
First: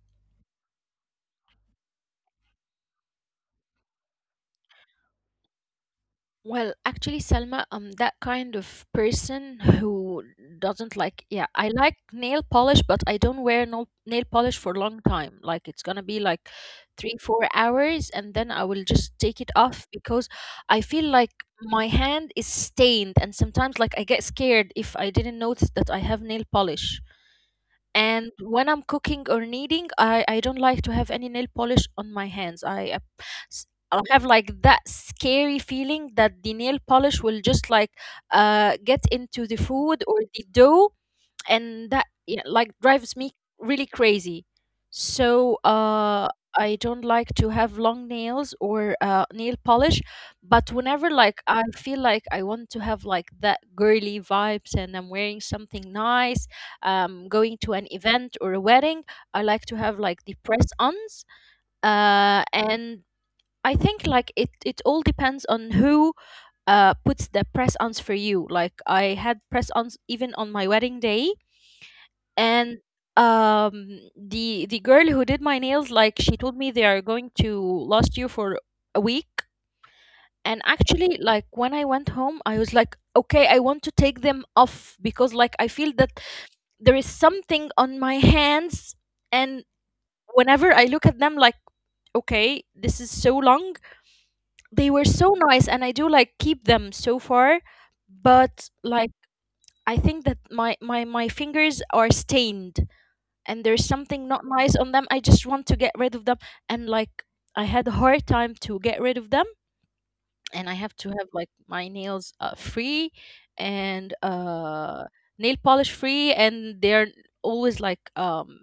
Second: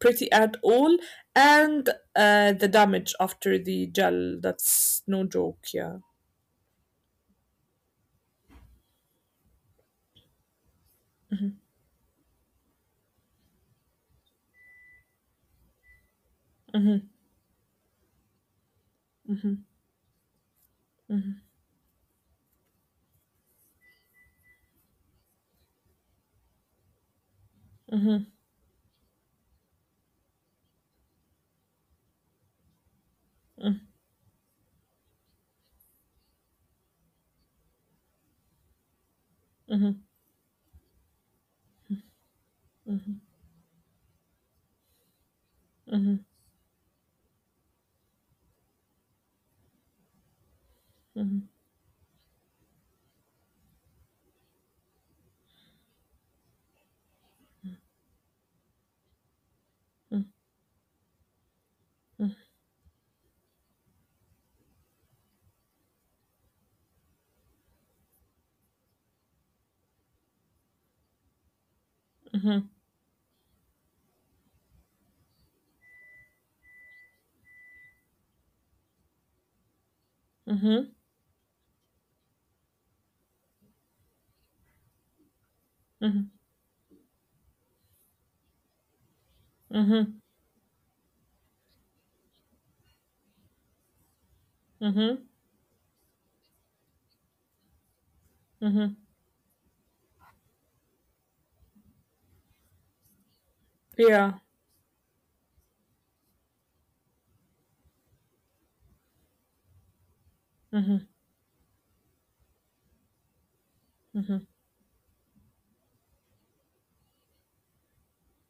S2: pretty at all, and the damage after the gel, that's no joke. Yeah.
S1: Well, actually, Selma, I'm that kind of person who doesn't like, yeah, I like nail polish, but I don't wear no nail polish for a long time. Like it's gonna be like
S2: Mm-hmm,
S1: three, 4 hours, and then I will just take it off because I feel like my hand is stained, and sometimes like I get scared if I didn't notice that I have nail polish.
S2: mm-hmm,
S1: And when I'm cooking or kneading, I don't like to have any nail polish on my hands. I s- I have like that scary feeling that the nail polish will just like get into the food or the dough, and that yeah, like drives me really crazy. So
S2: mm-hmm,
S1: I don't like to have long nails or nail polish, but whenever like
S2: mm-hmm,
S1: I feel like I want to have like that girly vibes and I'm wearing something nice, going to an event or a wedding, I like to have like the press ons. Uh, and I think like it all depends on who puts the press ons for you. Like I had press ons even on my wedding day,
S2: mm-hmm,
S1: and the girl who did my nails, like she told me they are going to last you for a week. And
S2: mm-hmm,
S1: actually like when I went home I was like, okay, I want to take them off, because like I feel that there is something on my hands. And
S2: mm-hmm.
S1: whenever I look at them, like, okay, this is so long. They were so
S2: Mm-hmm.
S1: nice, and I do like keep them so far, but
S2: Mm-hmm.
S1: like I think that my fingers are stained, and there's something not
S2: Yeah.
S1: nice on them. I just want to get rid of them. And like I had a hard time to get rid of them, and I have to
S2: Mm-hmm.
S1: have like my nails free and nail polish free, and they're always like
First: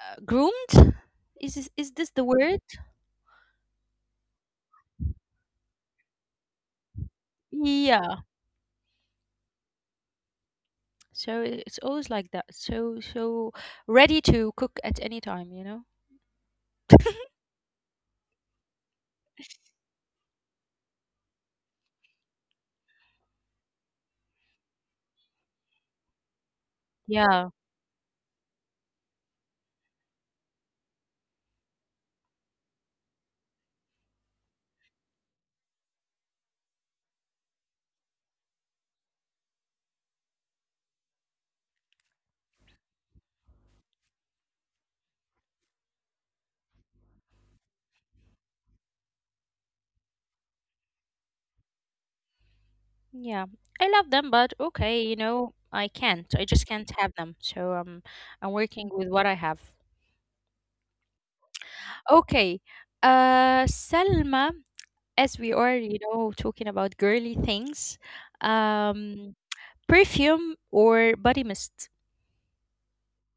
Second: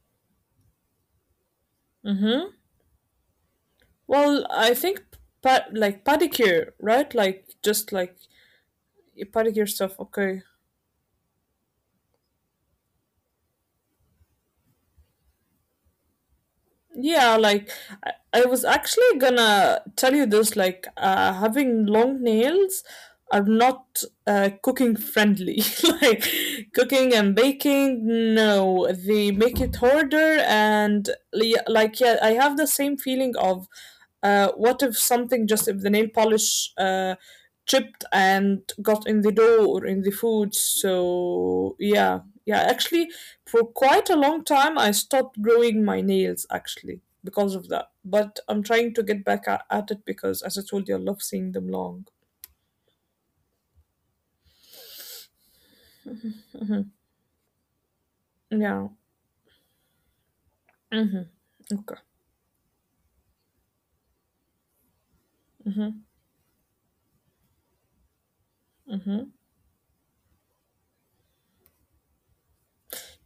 S1: groomed. Is this, is this the
S2: Mm-hmm.
S1: word?
S2: Well, I think, like, pedicure, right? Like, just like
S1: Yeah.
S2: pedicure stuff. Okay.
S1: So it's always like that, so so ready to cook at any time, you know.
S2: Yeah, like, I was actually gonna tell you this, like, having long nails are not cooking friendly. <laughs> Like, cooking and
S1: Yeah.
S2: baking, no, they make it harder. And like, yeah, I have the same feeling of what if something, just if the nail polish chipped and got in the dough or in the food. So yeah, yeah, actually, for quite a long time I stopped growing my nails actually because of that, but I'm trying to get back at it because, as I told you, I love seeing them long.
S1: Yeah, I love them, but okay, you know, I can't. I just can't have them. So I'm working
S2: Yeah.
S1: with what I have.
S2: Hmm. Okay.
S1: Okay, Selma, as we are, you know, talking about girly things, um, perfume or body mist?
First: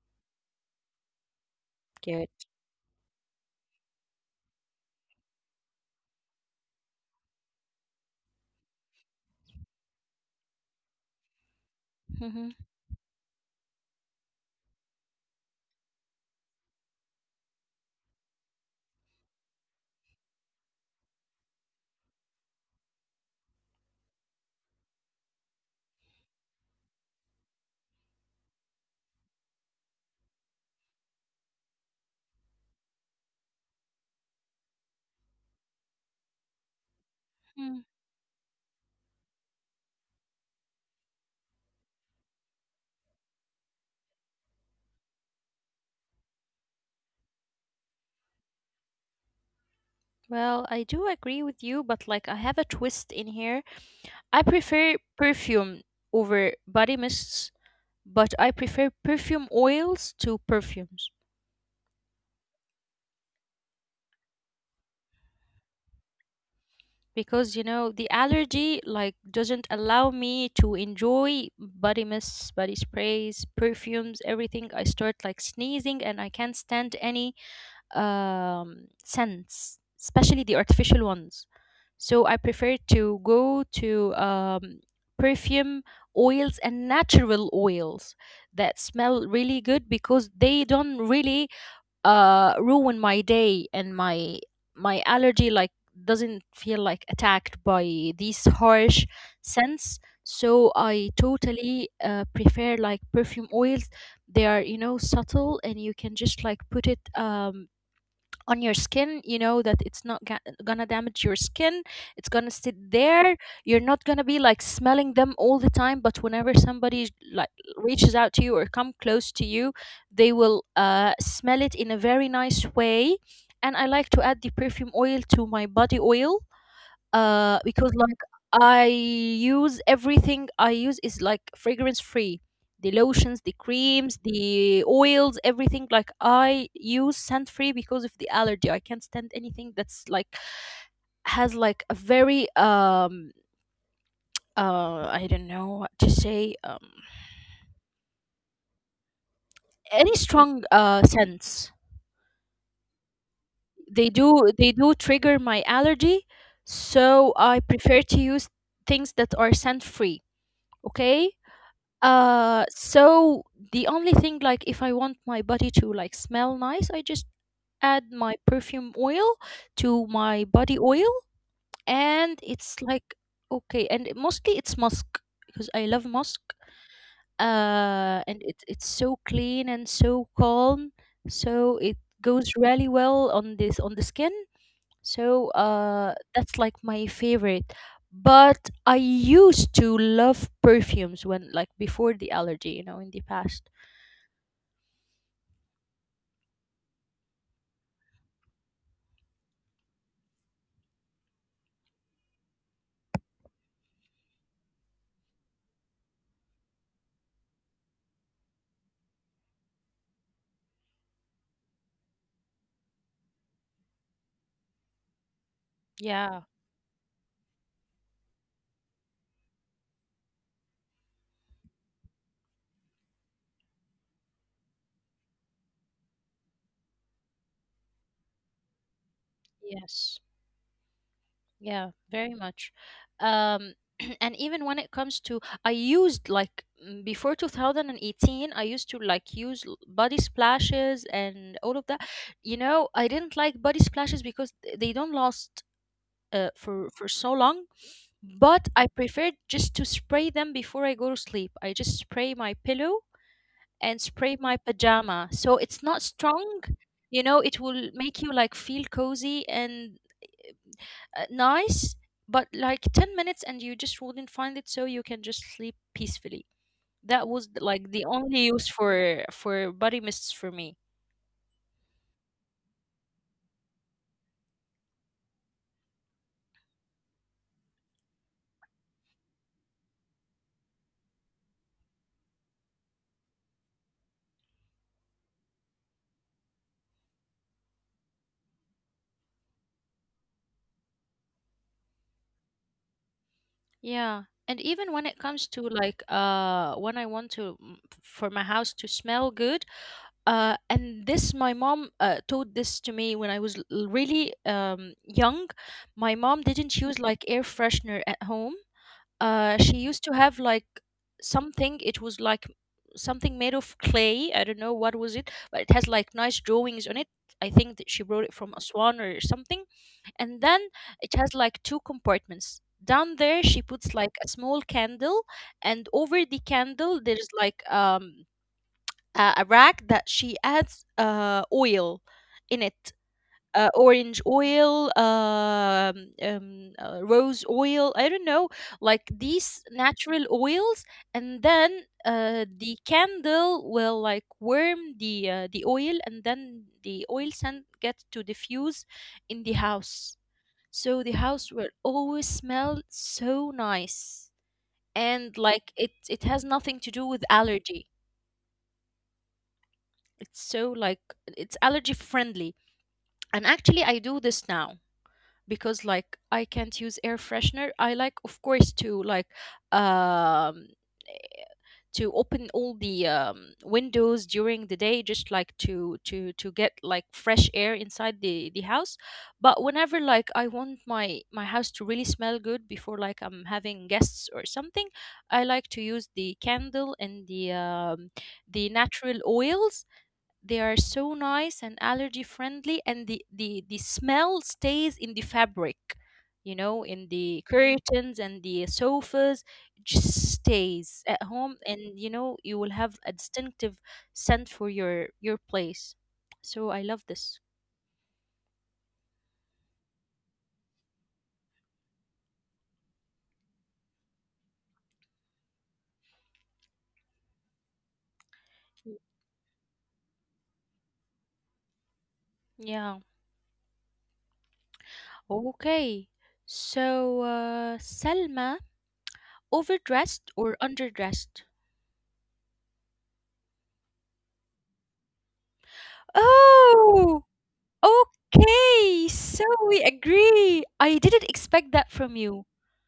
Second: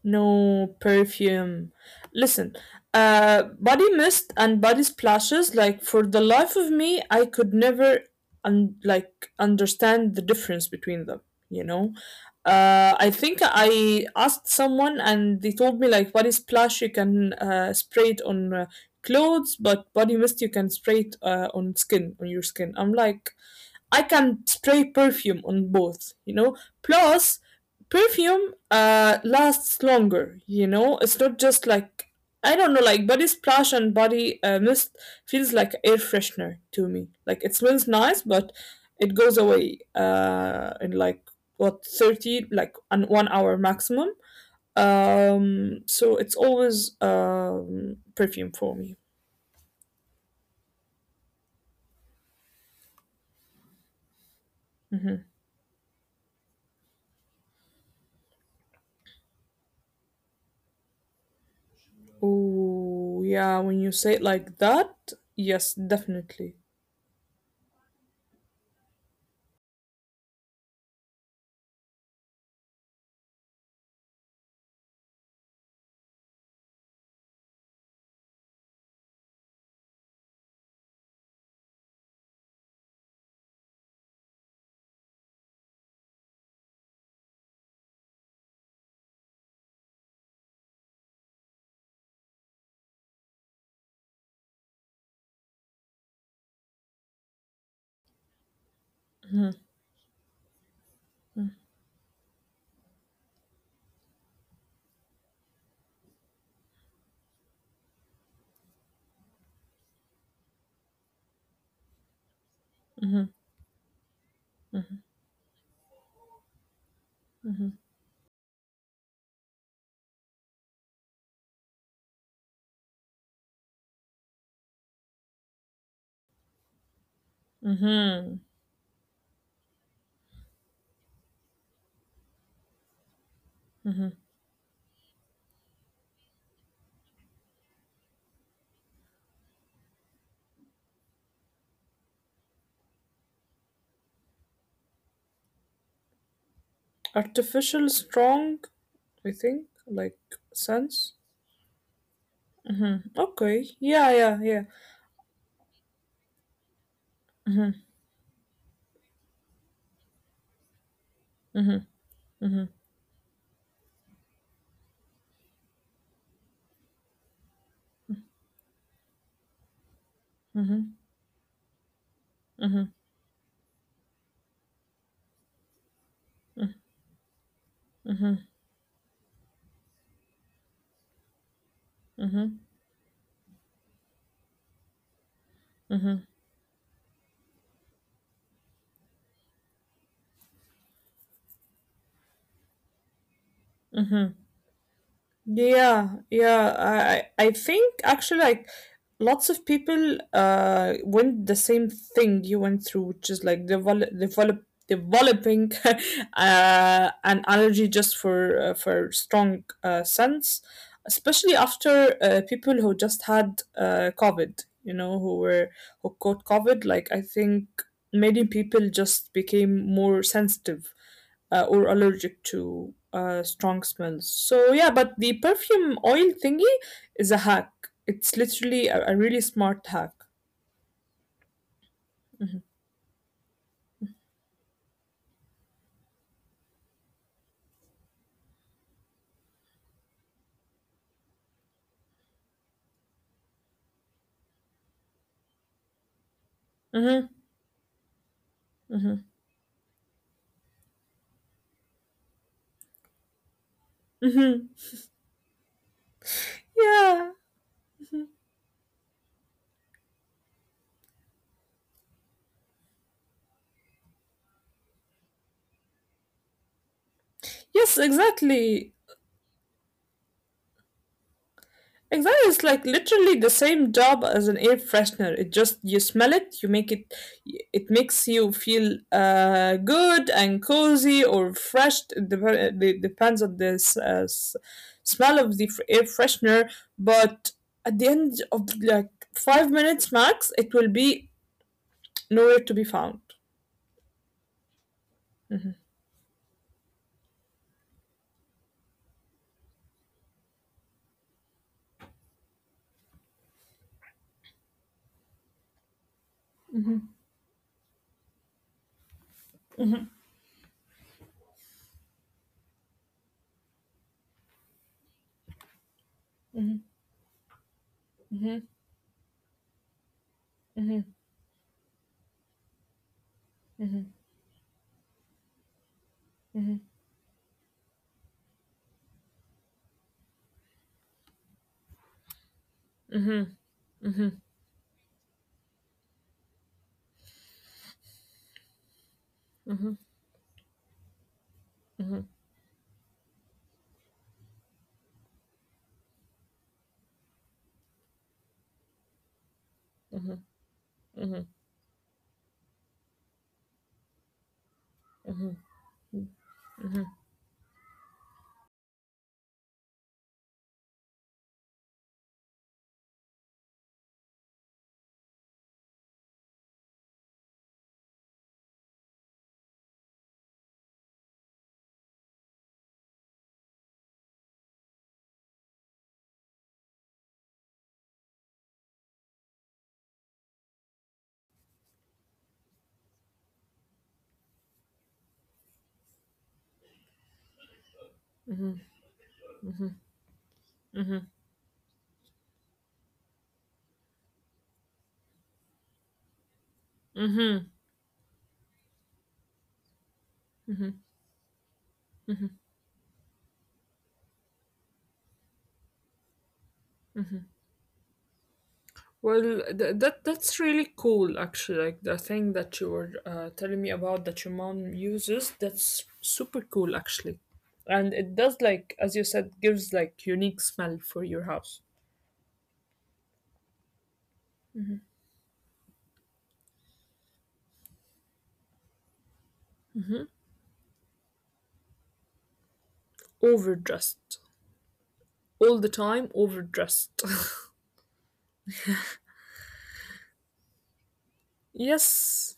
S2: No perfume.
S1: Good.
S2: Listen, body mist and body splashes. Like, for the life of me, I could never like understand the difference between them. You know,
S1: Mm-hmm.
S2: I think I asked someone and they told me, like, body splash you can spray it on clothes, but body mist you can spray it on your skin. I'm like, I can spray perfume on both, you know. Plus, perfume lasts longer, you know. It's not just like, I don't know, like body splash and body mist feels like air freshener to me. Like, it
S1: Hmm.
S2: smells nice, but it goes away in like, what, 30, like, an 1 hour maximum, so it's always perfume for me.
S1: Well, I do agree with you, but like I have a twist in here. I prefer
S2: Hmm.
S1: perfume over body mists, but I prefer perfume oils to perfumes.
S2: Oh yeah, when you say it like that, yes, definitely.
S1: Because you know the allergy like doesn't allow me to enjoy body mists, body sprays, perfumes. Everything, I start like sneezing and I can't stand any scents, especially the artificial ones. So I prefer to go to perfume oils and natural oils that smell really good because they don't really ruin my day and my allergy like doesn't feel like attacked by these harsh
S2: Mhm,
S1: scents. So I totally prefer like perfume oils. They are, you know, subtle and you can just like put it on your skin. You know that it's not gonna damage your skin, it's gonna sit
S2: mhm,
S1: there. You're not gonna be like
S2: mhm,
S1: smelling them all the time, but whenever somebody like
S2: mhm,
S1: reaches out to you or come close to you, they will smell it in a very nice way. And I like to add the perfume oil to my body oil because like
S2: mhm,
S1: I use everything I use is like fragrance free. The lotions, the
S2: mhm.
S1: creams, the oils, everything like I use scent free because of the allergy. I can't stand anything that's like has like a very I don't know what to say.
S2: Artificial, strong, I think,
S1: Any
S2: like,
S1: strong
S2: sense.
S1: scents,
S2: Mhm. Okay.
S1: they
S2: Yeah, yeah, yeah.
S1: do trigger my allergy. So I
S2: Mm-hmm,
S1: prefer to use things that are scent free. Okay.
S2: mm-hmm,
S1: So the only thing, like, if I want my body to like smell nice, I just add my perfume oil to my body oil, and it's like okay. Mostly it's musk because I love musk. And it's so clean and so calm, so it
S2: mm-hmm.
S1: goes really well on this on the skin. So that's like my favorite. But I used to love perfumes when, like, before the allergy, you know, in the past.
S2: Yeah, yeah. I think actually, like, lots of people went the same thing you went through, which is like, developing <laughs> an allergy just for strong scents, especially after people who just had COVID, you know, who caught
S1: Yeah,
S2: COVID. Like, I think many people just became more sensitive or allergic to strong smells. So yeah, but the perfume oil thingy is a hack. It's literally a really smart hack.
S1: yes, yeah, very
S2: Mm-hmm.
S1: much. Um, <clears throat> and even when it comes to, I used like before 2018, I used to like use body splashes and all of that. You know, I didn't like body splashes because they don't last for
S2: Mm-hmm.
S1: so long. But I
S2: Mm-hmm.
S1: prefer just to spray them before I go to sleep. I just spray my pillow and spray
S2: Mm-hmm.
S1: my pajama. So it's not strong,
S2: Yeah.
S1: you know, it will make you like feel cozy and nice, but like 10 minutes and you just wouldn't find it so you can just sleep peacefully. That was like the
S2: Yes,
S1: only use
S2: exactly.
S1: for body mists for me.
S2: Exactly, it's like literally the same job as an air freshener. It just, you smell it, you make it, it makes you feel good and cozy or fresh. It depends on the smell of the air freshener. But at the end of like 5 minutes max, it will be nowhere to be found.
S1: Yeah. And even when it comes to like when I want to for my house to smell good, and this my mom taught this to me when I was really young. My mom didn't use like air freshener at home. She used to have like something. It was like something made of clay, I don't know what was it, but it has like nice drawings on it. I think that she brought it from Aswan or something. And then it has like two compartments. Down there she puts like a small candle, and over the candle there's like a rack that she adds oil in it. Orange oil, rose oil, I don't know, like these natural oils. And then the candle will like warm the oil, and then the oil scent gets to diffuse in the house. So the house will always smell so nice. And like it has nothing to do with allergy. It's so like it's allergy friendly. And actually I do this now because like I can't use air freshener. I like of course to like um to open all the windows during the day, just like to get like fresh air inside the house. But whenever like I want my house to really smell good before like I'm having guests or something, I like to use the candle and the natural oils. They are so nice and allergy friendly, and the smell stays in the fabric, you know, in the curtains and the sofas. It just stays at home, and you know you will have a distinctive scent for your place. So I love this.
S2: Well, that's really cool, actually. Like, the thing that you were telling me about that your mom uses, that's super cool, actually. And it does, like as you said, gives like unique smell for your house.
S1: Yeah. Okay. So Selma, overdressed or underdressed?
S2: Overdressed all the time,
S1: Oh,
S2: overdressed.
S1: okay, so we agree. I didn't expect that
S2: <laughs>
S1: from you.
S2: Yes.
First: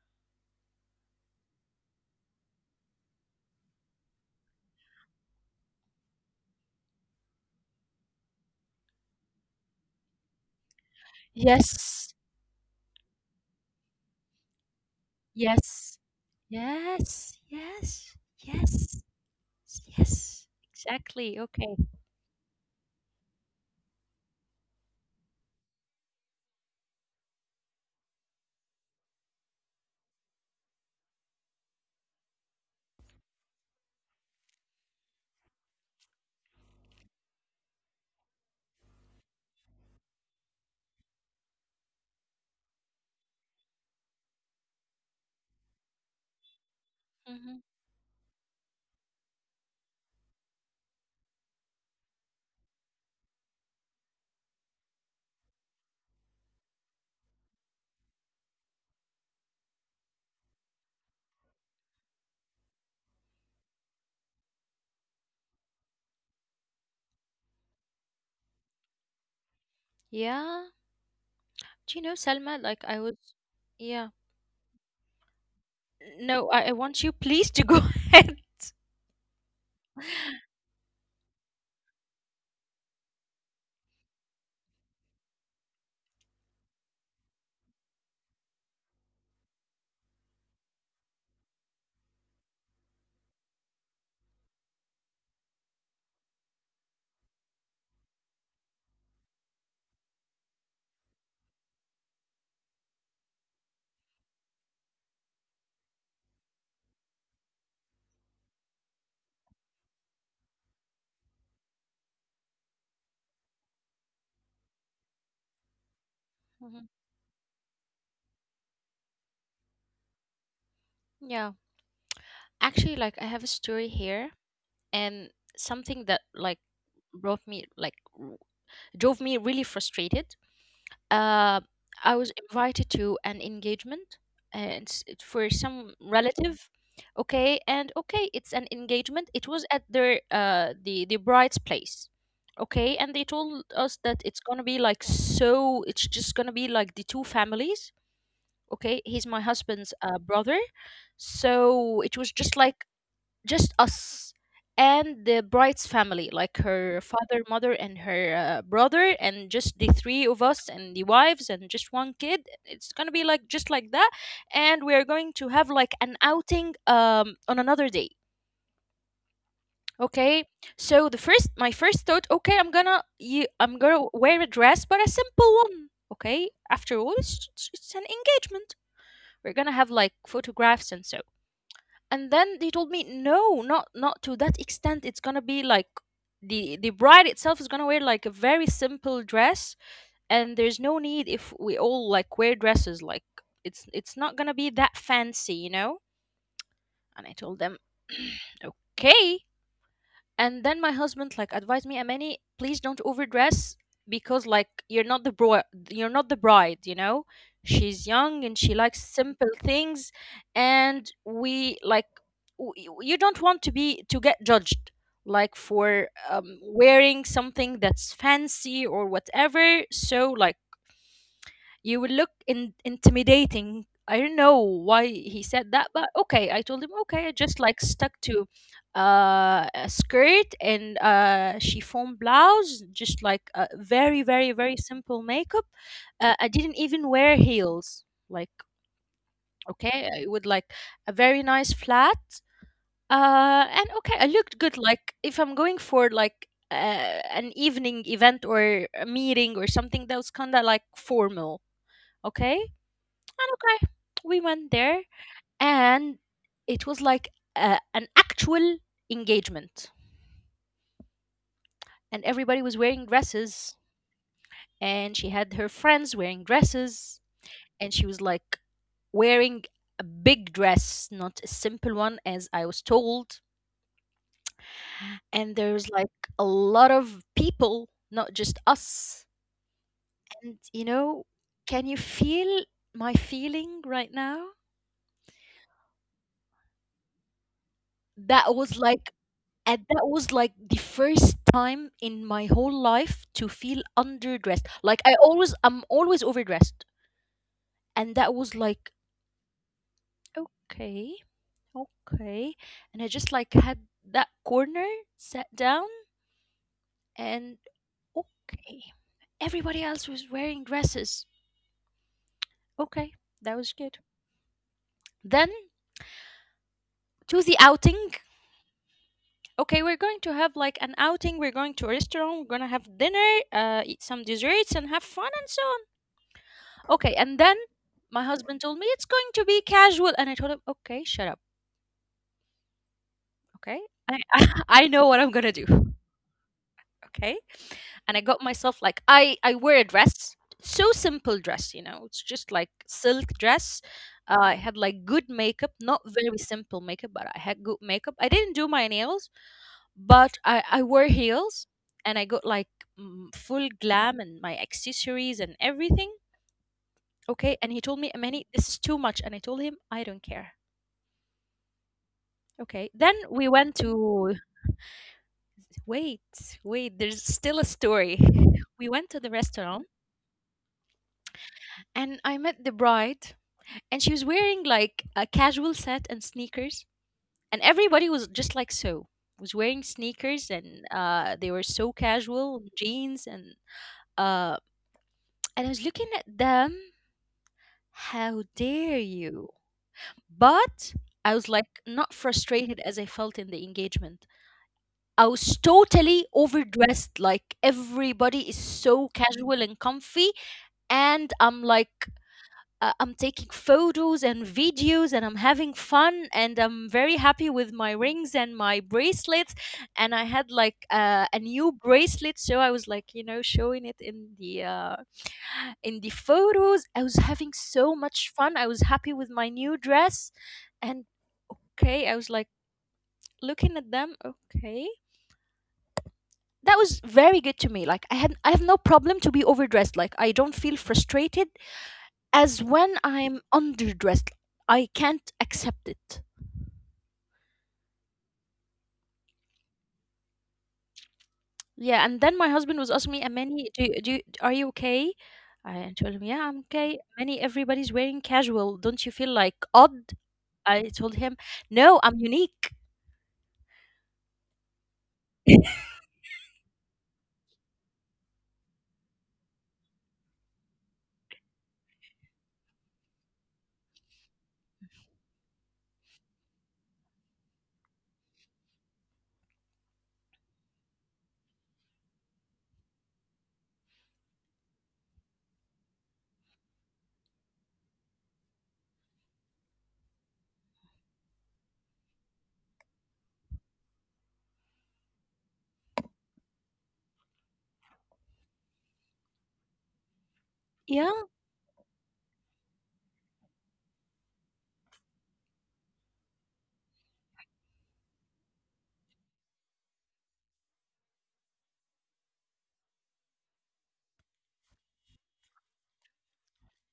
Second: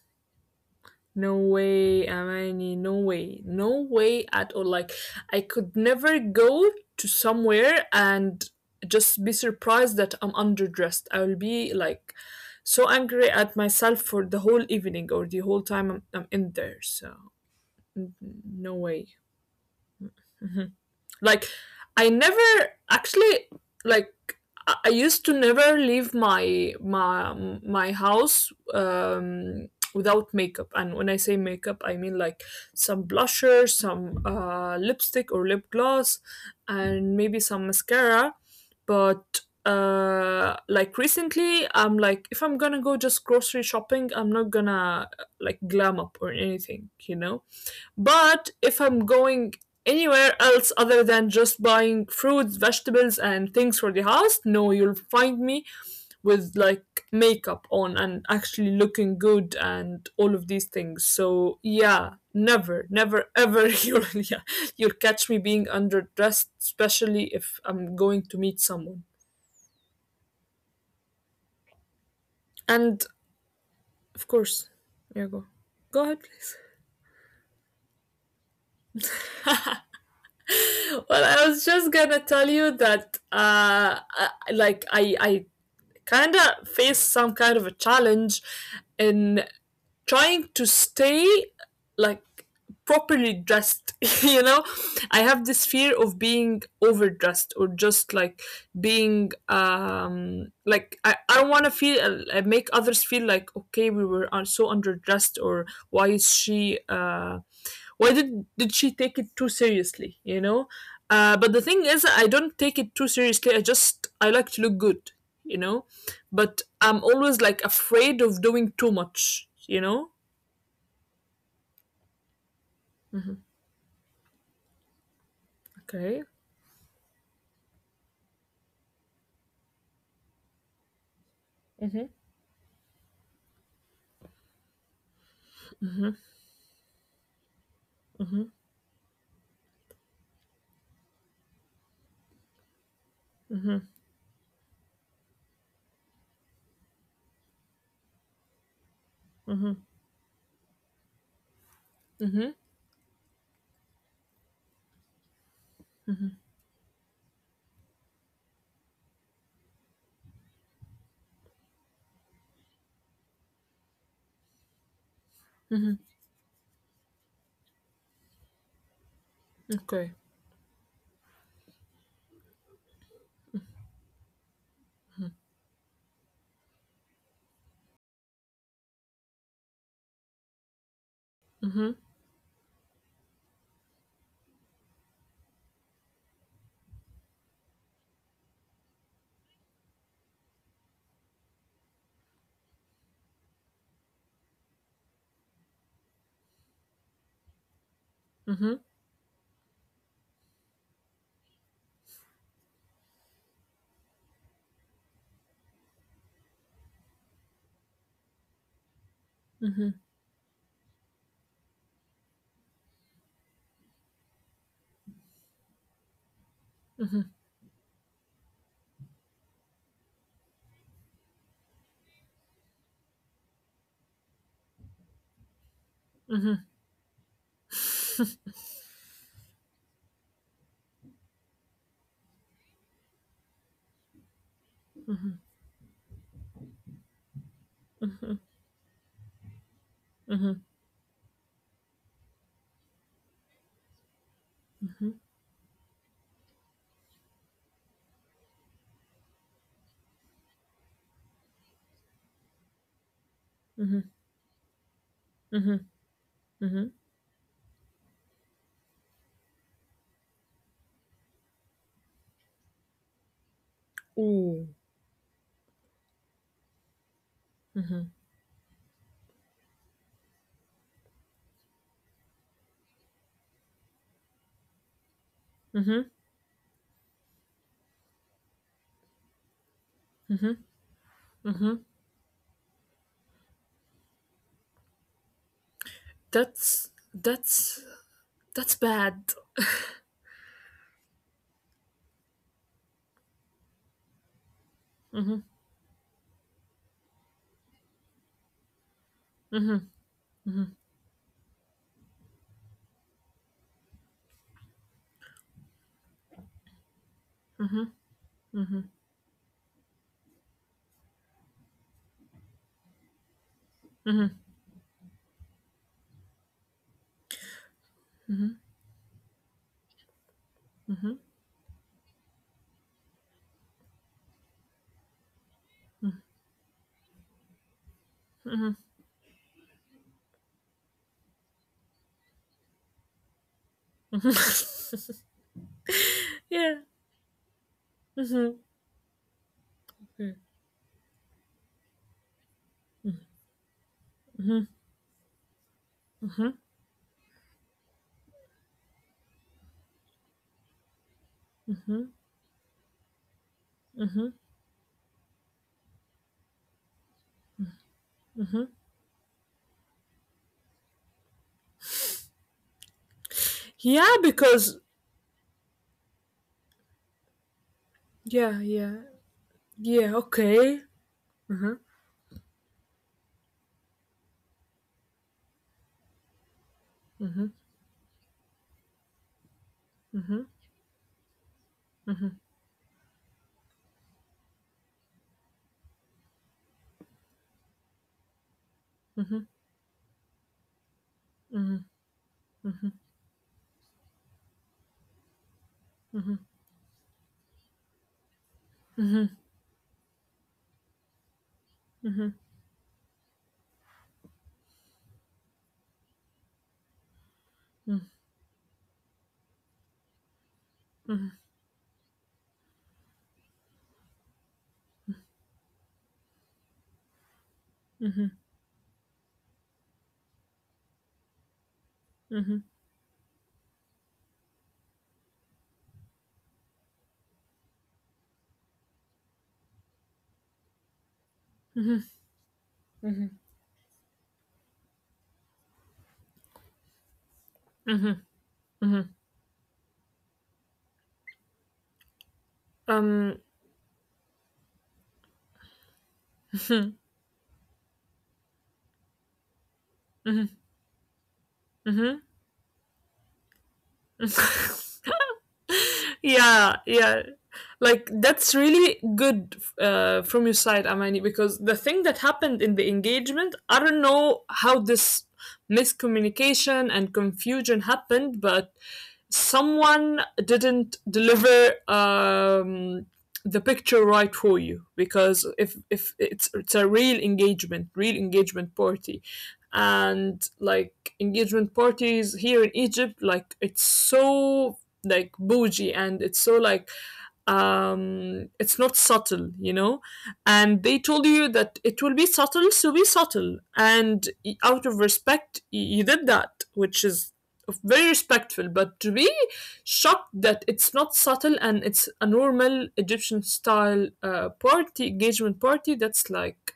S2: No way, Amani, no way, no way at all. Like, I could never go to somewhere and just be surprised that I'm underdressed. I will be
S1: Yes,
S2: like so angry at myself for the whole evening or the whole
S1: yes,
S2: time I'm in there. So,
S1: yes, yes,
S2: no
S1: yes,
S2: way.
S1: yes.
S2: Mm-hmm.
S1: Exactly.
S2: Like,
S1: Okay.
S2: I never actually, like, I used to never leave my my house, without makeup. And when I say makeup, I mean like some blusher, some lipstick or lip gloss, and maybe some mascara. But like, recently, I'm like, if I'm gonna go just grocery shopping, I'm not gonna like, glam up or anything, you know,
S1: Mm-hmm.
S2: but if I'm going anywhere else other than just buying fruits, vegetables, and things for the house, no, you'll find me with like makeup on and actually looking good and all of these things. So yeah, never, never, ever <laughs> you'll yeah, you'll catch me being underdressed, especially if I'm going to meet someone.
S1: Yeah. Do you know, Selma? Like, I was.
S2: And
S1: Yeah.
S2: of course, yeah, go. Go ahead,
S1: No, I
S2: please.
S1: want you please to go <laughs> ahead.
S2: <laughs> Well, I was just gonna tell you that, I kind of face some kind of a challenge in trying to stay, like, properly dressed. <laughs> You know, I have this fear of being overdressed, or just like being, like, I don't want to feel make others feel like, okay, we were so underdressed, or why is she why did she take it too seriously, you know. But the thing is, I don't take it too seriously, I just I like to look good, you know,
S1: Mhm.
S2: but I'm always like afraid of doing too much, you know?
S1: Yeah. Actually, like, I have a story here and something that,
S2: Okay.
S1: like, brought me, like, drove me really frustrated. uh, I was invited to an engagement, and it's for some relative. Okay, and okay, it's an engagement. It was at their the bride's place. Okay, and they told us that it's gonna be like so. It's just gonna be like the two families. Okay, he's my husband's brother, so it was just
S2: Mm-hmm.
S1: like just us and the bride's family, like her father, mother, and her brother, and just the three of us and the wives and just one kid. It's gonna be like just like that, and we are going to have like an outing on another day.
S2: Okay.
S1: Okay, so the first my first thought, okay, I'm gonna wear a dress, but a simple one. Okay, after all, it's an engagement. We're gonna have like photographs and
S2: Mm-hmm.
S1: so. And then they told me no, not not to that extent. It's gonna be like the bride itself is gonna wear like a very simple dress, and there's no need if we all like wear dresses. Like, it's not gonna be that fancy, you know. And I told them
S2: Mm-hmm.
S1: <clears throat> okay. And then my husband like advised me, Amani, please don't overdress because like you're not the bro you're not the bride, you know. She's young and she likes
S2: Mm-hmm.
S1: simple things. And we like you don't want to be to get judged like for wearing something that's fancy or whatever. So like you will look intimidating. I don't know why he said that, but okay. I told him, okay. I just like stuck to a skirt and chiffon blouse, just like a very, very, very simple makeup. I didn't even wear heels. Like, okay, I would like a very nice flat. And okay, I looked good. Like, if I'm going for like an evening event or a meeting or something, that was kind of like formal, okay?
S2: Mm-hmm.
S1: Okay, we went
S2: Mm-hmm.
S1: there,
S2: Mm-hmm.
S1: and it was like a, an actual engagement, and everybody was wearing
S2: Ooh.
S1: dresses. And she had her friends wearing
S2: Mm-hmm.
S1: dresses, and she was like wearing a big dress, not a simple one as I was told.
S2: Mm-hmm.
S1: And there was like a lot of people, not just us. And you know, can you feel my feeling right now?
S2: That's that's that's bad.
S1: That was like. And that was like the first time in my whole life to feel underdressed. Like I always I'm always overdressed. And that was like, okay, okay. And I just like had that corner, sat down, and okay. Everybody else was wearing dresses. Okay, that was good. Then to the outing. Okay, we're going to have like an outing. We're going to a restaurant. We're gonna have dinner, eat some desserts, and have fun and so. Okay. And then my husband told me it's going to be casual. And I told him, okay, shut up.
S2: Mhm.
S1: Okay. I, <laughs> I know what
S2: <laughs>
S1: I'm going to
S2: Yeah.
S1: do. Okay.
S2: Mm-hmm.
S1: And I got myself like, I wear a dress, so simple dress, you know, it's just like silk dress. I had like good makeup, not very simple makeup, but I had good makeup. I didn't do my nails, but I wore heels, and I got like
S2: Mm-hmm.
S1: full glam and my accessories and everything. Okay. And he told me, Amani, this is too much. And I told him, I don't care. Okay. Then we
S2: Yeah,
S1: went to
S2: because,
S1: wait, wait, there's still a story.
S2: yeah,
S1: <laughs>
S2: yeah.
S1: We went to the restaurant
S2: Yeah, okay.
S1: and I met the bride, and she was wearing like a casual set and sneakers. And everybody was just like so was wearing sneakers and they were so casual, jeans uh and I was looking at them, how dare you. But I was like not frustrated as I felt in the engagement. I was totally overdressed. Like everybody is so casual and comfy. And I'm like, I'm taking photos and videos and I'm having fun. And I'm very happy with my rings and my bracelets. And I had like a new bracelet. So I was like, you know, showing it in the. In the photos, I was having so much fun, I was happy with my new dress. And
S2: Mm-hmm.
S1: okay, I was like looking at them, okay. That was very good to me. Like I had I have no problem to be overdressed. Like I don't feel frustrated as when I'm underdressed. I can't accept it. Yeah. And then my husband was asking me,
S2: Um,
S1: Amani, are you okay? I told him, yeah, I'm okay. Amani, everybody's wearing casual, don't you feel like odd? I told him, no, I'm
S2: mhm.
S1: unique.
S2: Yeah, yeah, like that's really good from your side, Amani. Because the thing that happened in the engagement, I don't know how this miscommunication and confusion happened, but someone didn't deliver the picture right for you. Because if it's a real engagement, real engagement party. And like engagement parties here in Egypt, like, it's so, like, bougie, and it's so, like, it's not subtle, you know? And they
S1: <laughs>
S2: told you that it will be subtle, so be subtle, and out of respect you did that, which is very respectful. But to be shocked that it's not subtle and it's a normal Egyptian style party, engagement party, that's like,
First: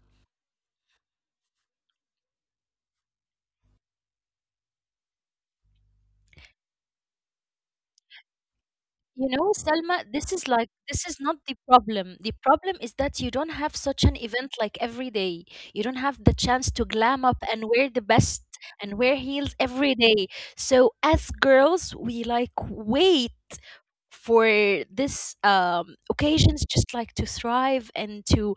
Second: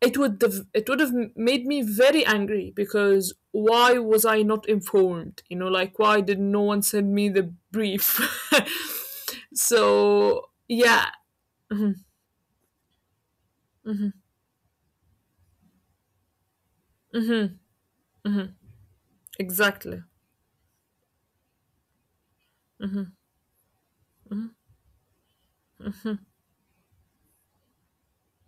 S2: it would have made me very angry. Because why was I not informed? You know, like why did no one send me the brief?
S1: You know,
S2: <laughs>
S1: Selma, this is
S2: So
S1: like this
S2: yeah,
S1: is not the problem. The problem is that you don't have such an event like every day. You don't have the chance to glam up and wear the best and wear heels every
S2: exactly,
S1: day. So as girls, we like wait for this occasions just like to thrive and to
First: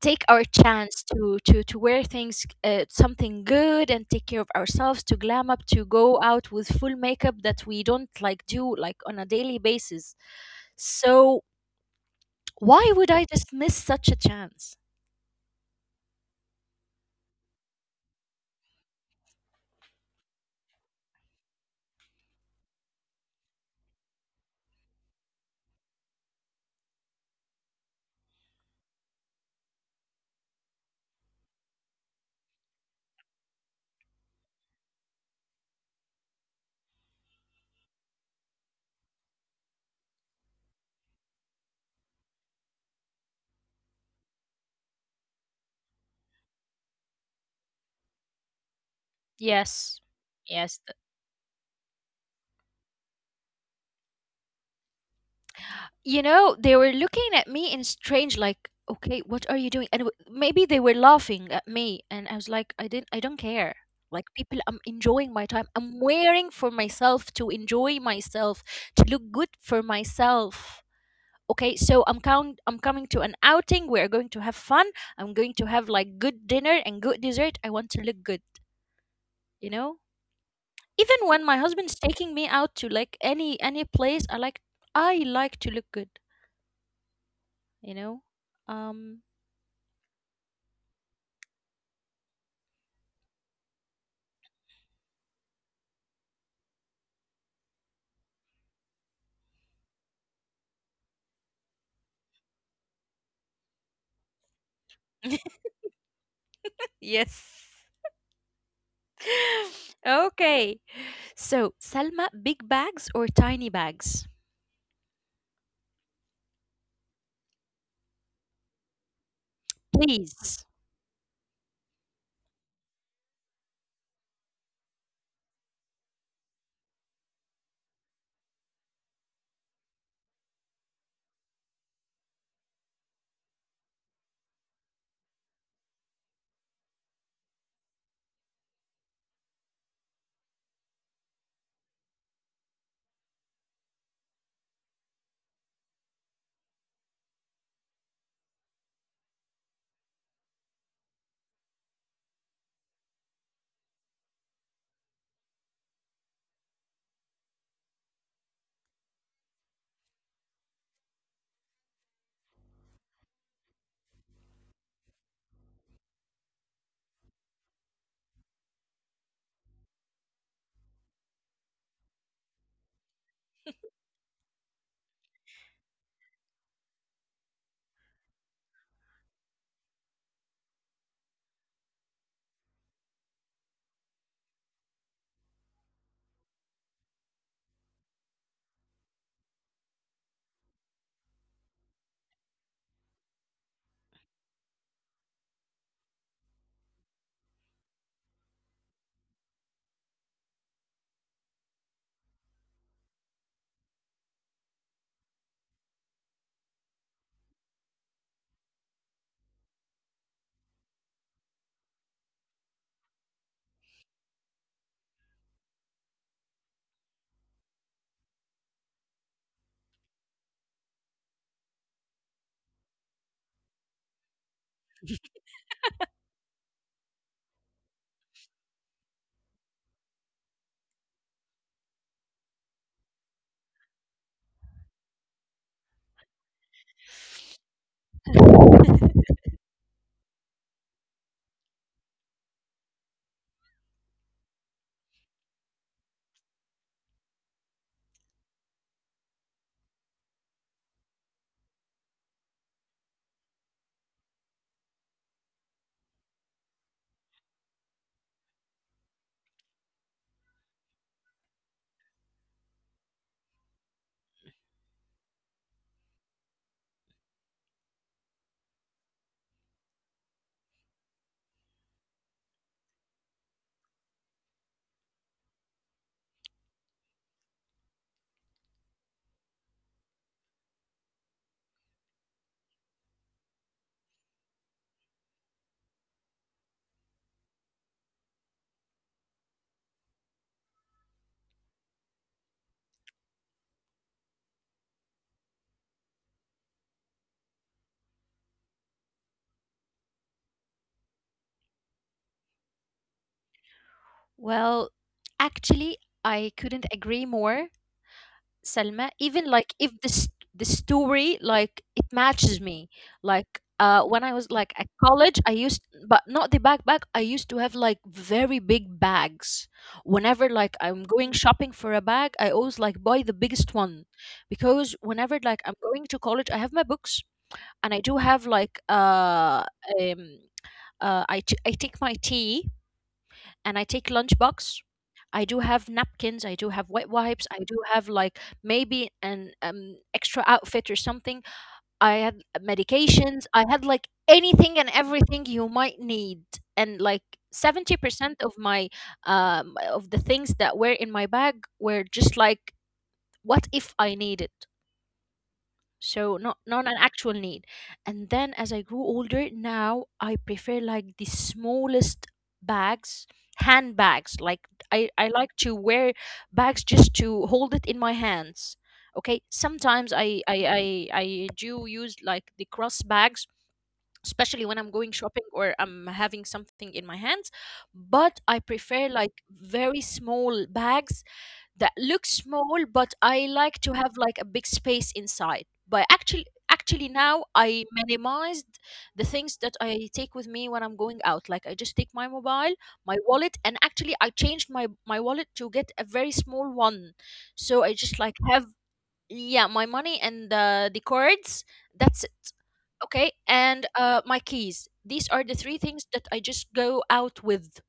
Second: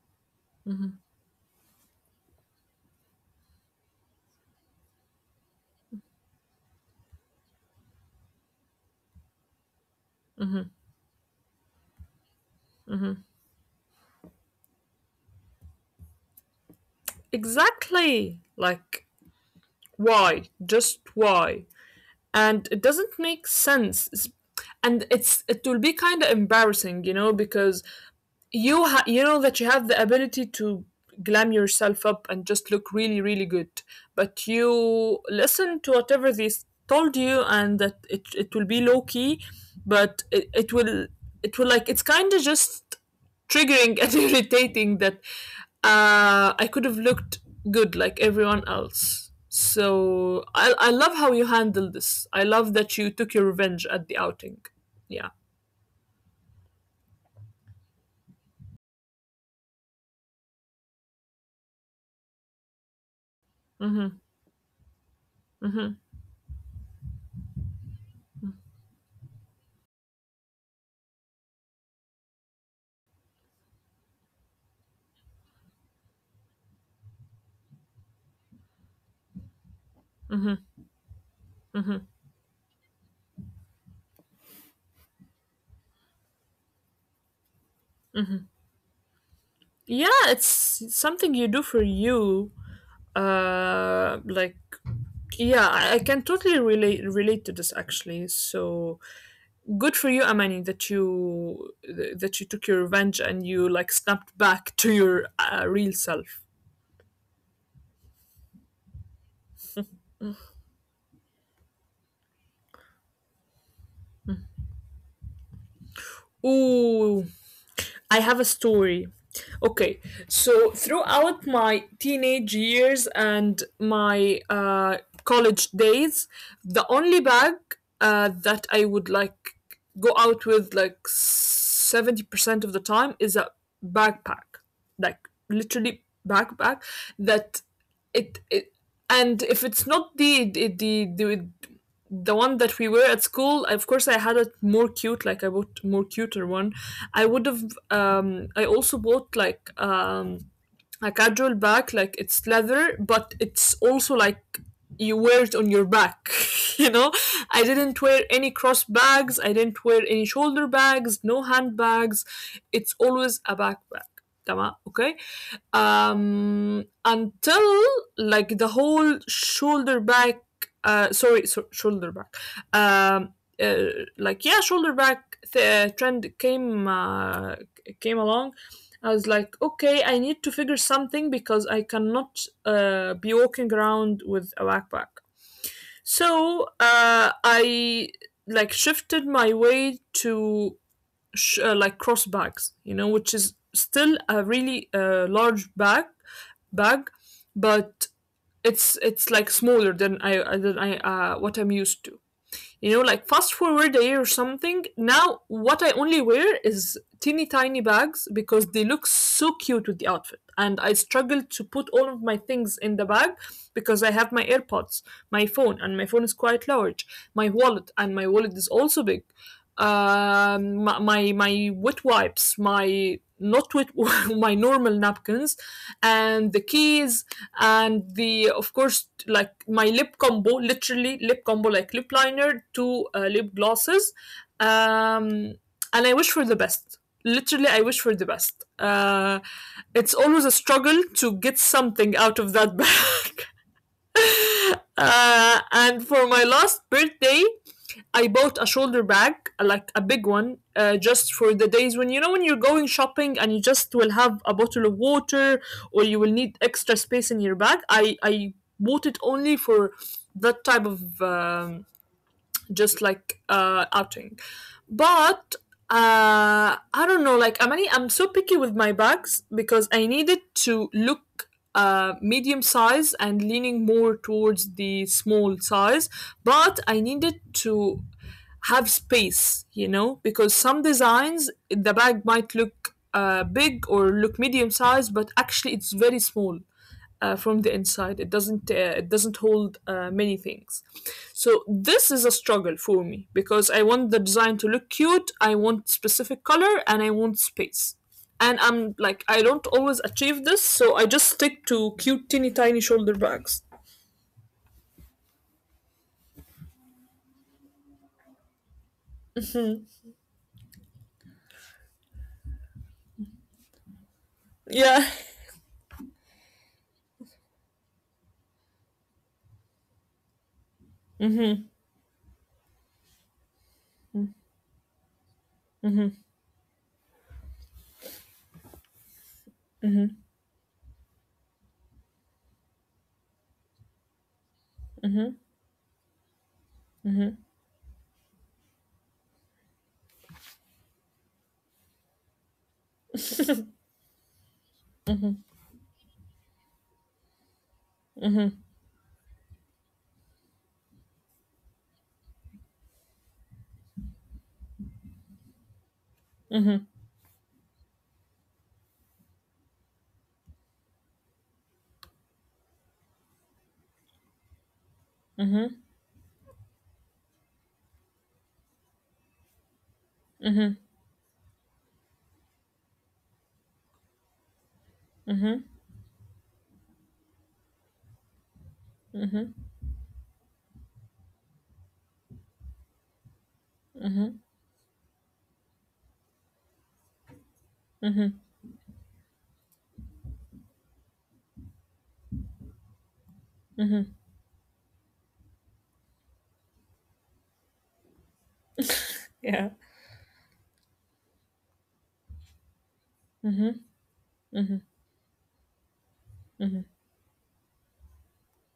S1: take our chance to wear things something good and take care of ourselves, to glam up, to go out with full makeup that we don't like do like on a daily basis. So why would I just miss such a chance?
S2: exactly. Like why? Just why? And it doesn't make sense. And it's, it will be kind of embarrassing, you know? Because you know that you have the ability to glam yourself up and just look really really good, but you listen to whatever told you and that it will be low key. But it will, it will, like, it's kind of just triggering and <laughs> irritating that I could have looked good like everyone else.
S1: Yes.
S2: So I
S1: Yes.
S2: I love how you handled this. I love that you took your revenge at the outing. Yeah.
S1: You know, they were looking at me in strange, like, okay, what are you doing? And maybe they were laughing at me, and I was like, I don't care.
S2: Mm-hmm.
S1: Like people, I'm enjoying my time.
S2: Mm-hmm.
S1: I'm wearing for myself to enjoy myself, to look good for myself. Okay, so I'm coming to an outing. We're going to have fun. I'm going to have like good dinner and good dessert. I want to look good, you know? Even when my husband's
S2: Mm-hmm.
S1: taking me out to like any place I like, I like to look good. you know um
S2: Yeah, it's something you do for you. Uh, like, yeah, I I can totally relate to this, actually. So good for you, Amani, that that you took your revenge and you, like, snapped back to your
S1: <laughs>
S2: real self.
S1: yes. <laughs> Okay, so Salma, big bags or tiny bags?
S2: Ooh, I have a story. Okay,
S1: Please.
S2: so throughout my teenage years and my college days, the only bag that I would, like, go out with like 70% of the time is a backpack. Like, literally, backpack. That it And if it's not the the one that we were at school, of course, I had a more cute, like, I bought more cuter one I would have. I also bought like, a casual bag, like, it's leather, but it's also like you wear it on your back, <laughs> you know? I didn't wear any cross bags, I didn't wear any shoulder bags, no handbags. It's always a backpack. تمام. Okay, until, like, the whole shoulder back, shoulder back, um uh, like, yeah, shoulder back trend came, came along. I was like, okay, I need to figure something because I cannot be walking around with a backpack. So I, like, shifted my way to like, cross bags, you know, which is still a really large bag, but it's like smaller than I what I'm used to. You know, like, fast forward a year or something. Now, what I only wear is teeny tiny bags because they look so cute with the outfit. And I struggle to put all of my things in the bag because I have my AirPods, my phone, and my phone is quite large, my wallet, and my wallet is also big. My wet wipes, my not wet, <laughs> my normal napkins, and the keys, and, the of course, like, my lip combo, literally lip combo, like lip liner to lip glosses um and I wish for the best, literally I wish for the best. It's always a struggle to get something out of that bag. <laughs> And for my last birthday, I bought a shoulder bag, like a big one, just for the days when, you know, when you're going shopping and you just will have a bottle of water or you will need extra space in your bag. I bought it only for that type of just like outing. But I don't know, like, Amani, I'm so picky with my bags because I needed to look medium size and leaning more towards the small size, but I needed to have space, you know, because some designs the bag might look big or look medium size but actually it's very small from the inside. It doesn't hold many things. So this is a struggle for me because I want the design to look cute. I want specific color and I want space. And I'm like, I don't always achieve this, so I just stick to cute teeny tiny shoulder bags.
S1: Well, actually, I couldn't agree more, Selma. Even like if this the story like it matches me. Like when I was like at
S2: Yeah,
S1: college, I used but not the backpack. I used to have like very big bags. Whenever like I'm going shopping for a bag, I always like buy the biggest one, because whenever like I'm going to college, I have my books, and I do have like um I take my tea and I take lunchbox. I do have napkins, I do have wet wipes, I do have like maybe an extra outfit or something. I had medications, I had like anything and everything you might need. And like 70% of my of the things that were in my bag were just like, what if I need it? So not an actual need. And then as I grew older, now I prefer like the smallest bags, handbags. Like I like to wear bags just to hold it in my hands. Okay, sometimes I do use like the cross bags, especially when I'm going shopping or I'm having something in my hands, but I prefer like very small bags that looks small, but I like to have like a big space inside. But actually now I minimized the things that I take with me when I'm going out. Like I just take my mobile, my wallet, and actually I changed my wallet to get a very small one. So I just like
S2: <laughs>
S1: have
S2: yeah.
S1: yeah my money and the cards. That's it. Okay, and my keys. These are the three things that I just go out with.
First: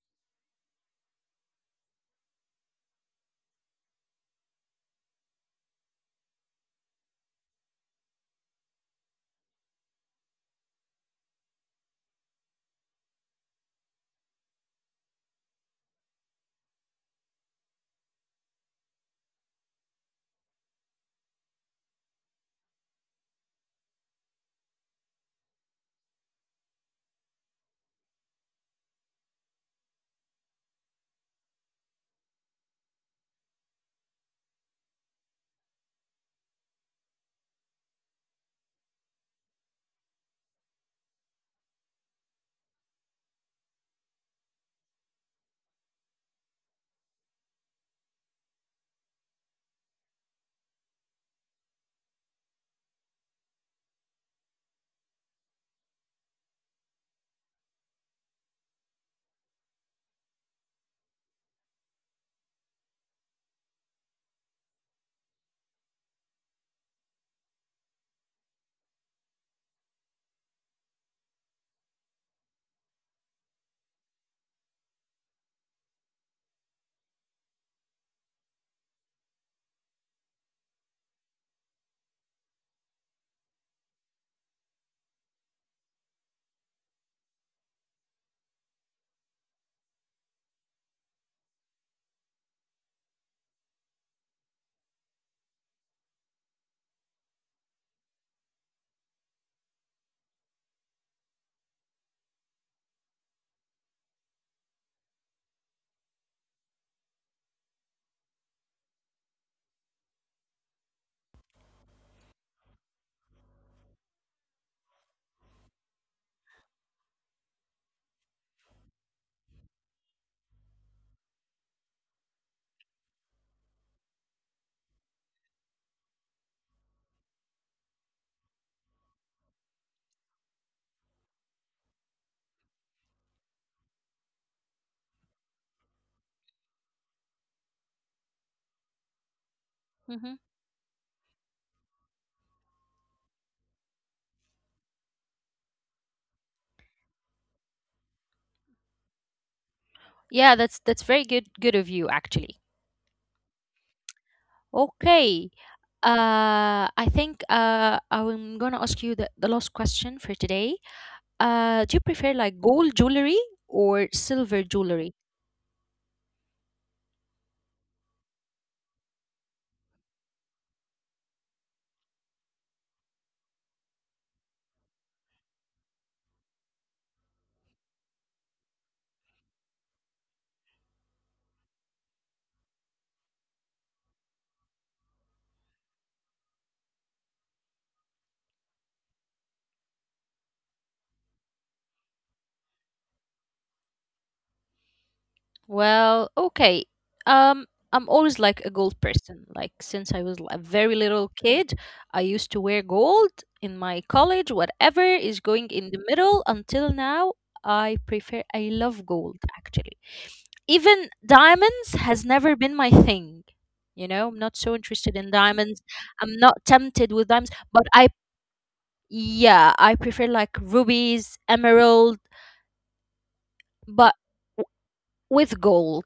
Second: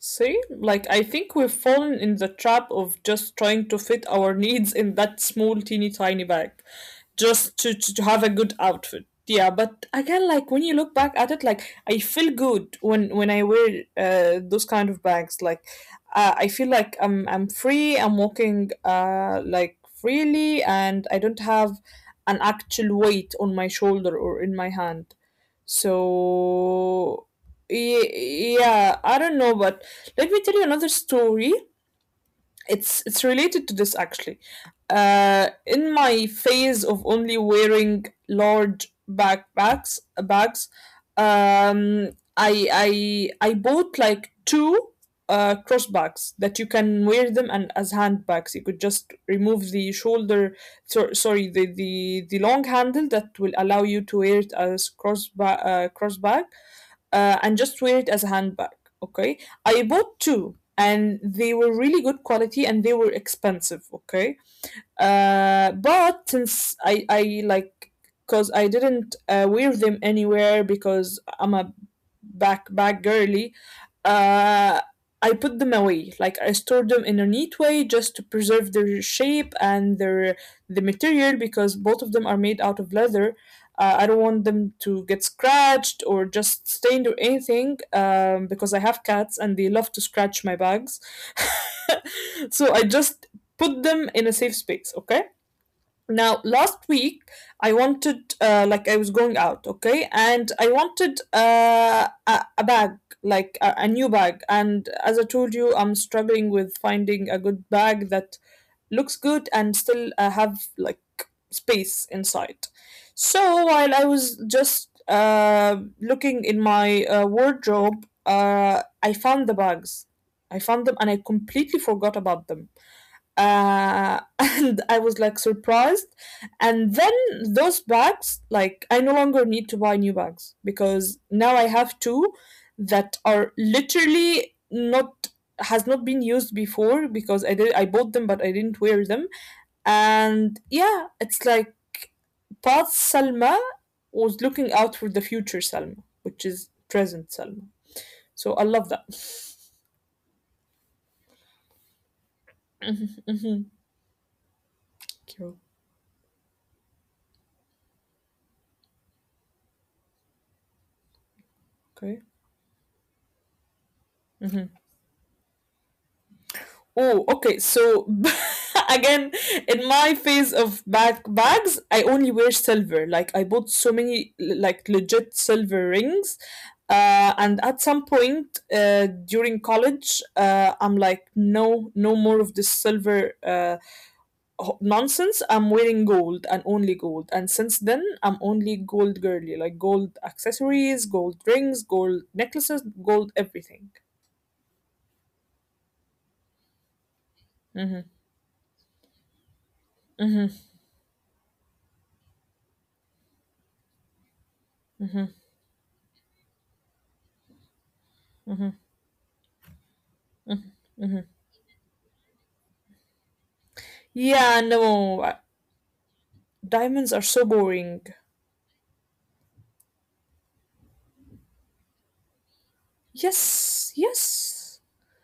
S2: See, like, I think we've fallen in the trap of just trying to fit our needs in that small, teeny tiny bag, just to have a good outfit. Yeah, but again, like, when you look back at it, like, I feel good when I wear those kind of bags. Like, I feel like I'm free. I'm walking like freely, and I don't have an actual weight on my shoulder or in my hand. So yeah, I don't know. But let me tell you another story. It's related to this, actually. Uh, in my phase of only wearing large backpacks, bags, um I bought like two cross bags that you can wear them and as handbags you could just remove the shoulder, so, sorry the, long handle that will allow you to wear it as cross bag, and just wear it as a handbag. Okay, I bought two and they were really good quality and they were expensive. Okay, but since I like, because I didn't wear them anywhere, because I'm a back girly. Uh, I put them away. Like, I stored them in a neat way just to preserve their shape and the material, because both of them are made out of leather. I don't want them to get scratched or just stained or anything, because I have cats and they love to scratch my bags. <laughs> So I just put them in a safe space. Okay, now last week, I wanted, like, I was going out, okay, and I wanted a bag, like a new bag. And as I told you, I'm struggling with finding a good bag that looks good and still have, like, space inside. So while I was just looking in my wardrobe, I found the bags. I found them and I completely forgot about them, <laughs> and I was like, surprised. And then, those bags, like, I no longer need to buy new bags because now I have two that are literally not, has not been used before, because I did, I bought them but I didn't wear them.
S1: Hmm.
S2: And yeah, it's like past Salma was looking out for the future Salma, which is present Salma. So I love that.
S1: Yeah, that's very good of you actually.
S2: <laughs> Hmm.
S1: Okay. I think I'm gonna ask you the last question for today. Do you prefer like gold
S2: Okay.
S1: jewelry or silver jewelry?
S2: Mm-hmm. Oh, okay. So <laughs> again, in my phase of bag bags, I only wear silver. Like, I bought so many like legit silver rings. And at some point during college, I'm like, no, no more of this silver nonsense. I'm wearing gold and only gold. And since then, I'm only gold girly, like gold accessories, gold rings, gold necklaces, gold everything.
S1: Well, okay. Um, I'm always like a
S2: Mm-hmm,
S1: gold person. Like since I was l- a very
S2: mm-hmm,
S1: little kid, I used to wear gold in my college, whatever is going in the
S2: mm-hmm,
S1: middle. Until now, I prefer. I love gold
S2: mm-hmm.
S1: actually. Even diamonds
S2: Mm-hmm.
S1: has never been my thing. You know, I'm not so interested in
S2: Yeah,
S1: diamonds.
S2: no,
S1: I'm not tempted with diamonds, but
S2: diamonds are
S1: I,
S2: so boring.
S1: yeah, I prefer like rubies, emerald, but w-
S2: Yes,
S1: with
S2: yes.
S1: gold.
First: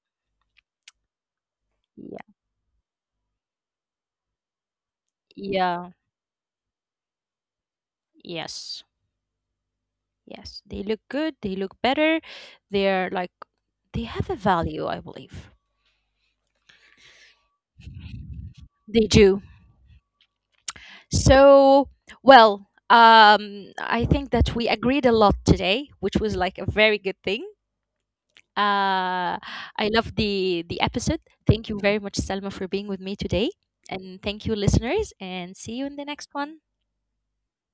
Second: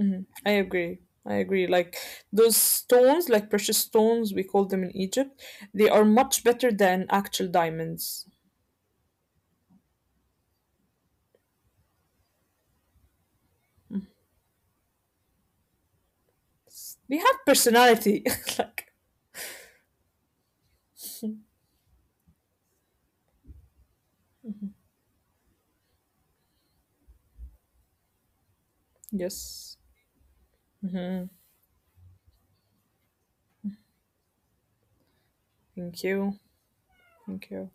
S2: Mhm, I agree. I agree. Like,
S1: Yeah.
S2: those stones, like, precious stones, we call them in Egypt, they
S1: Yeah.
S2: are much better than actual diamonds.
S1: Yes. Yes. They look good. They look better. They're like, they have a value, I believe.
S2: They have personality. <laughs> Like,
S1: They do. So, well, I think that we agreed a lot today, which was like a very good thing. Uh,
S2: yes.
S1: I love the episode. Thank you very much, Selma, for being with me today, and thank you, listeners. And see you in
S2: Thank
S1: the next
S2: you.
S1: one.
S2: Thank you.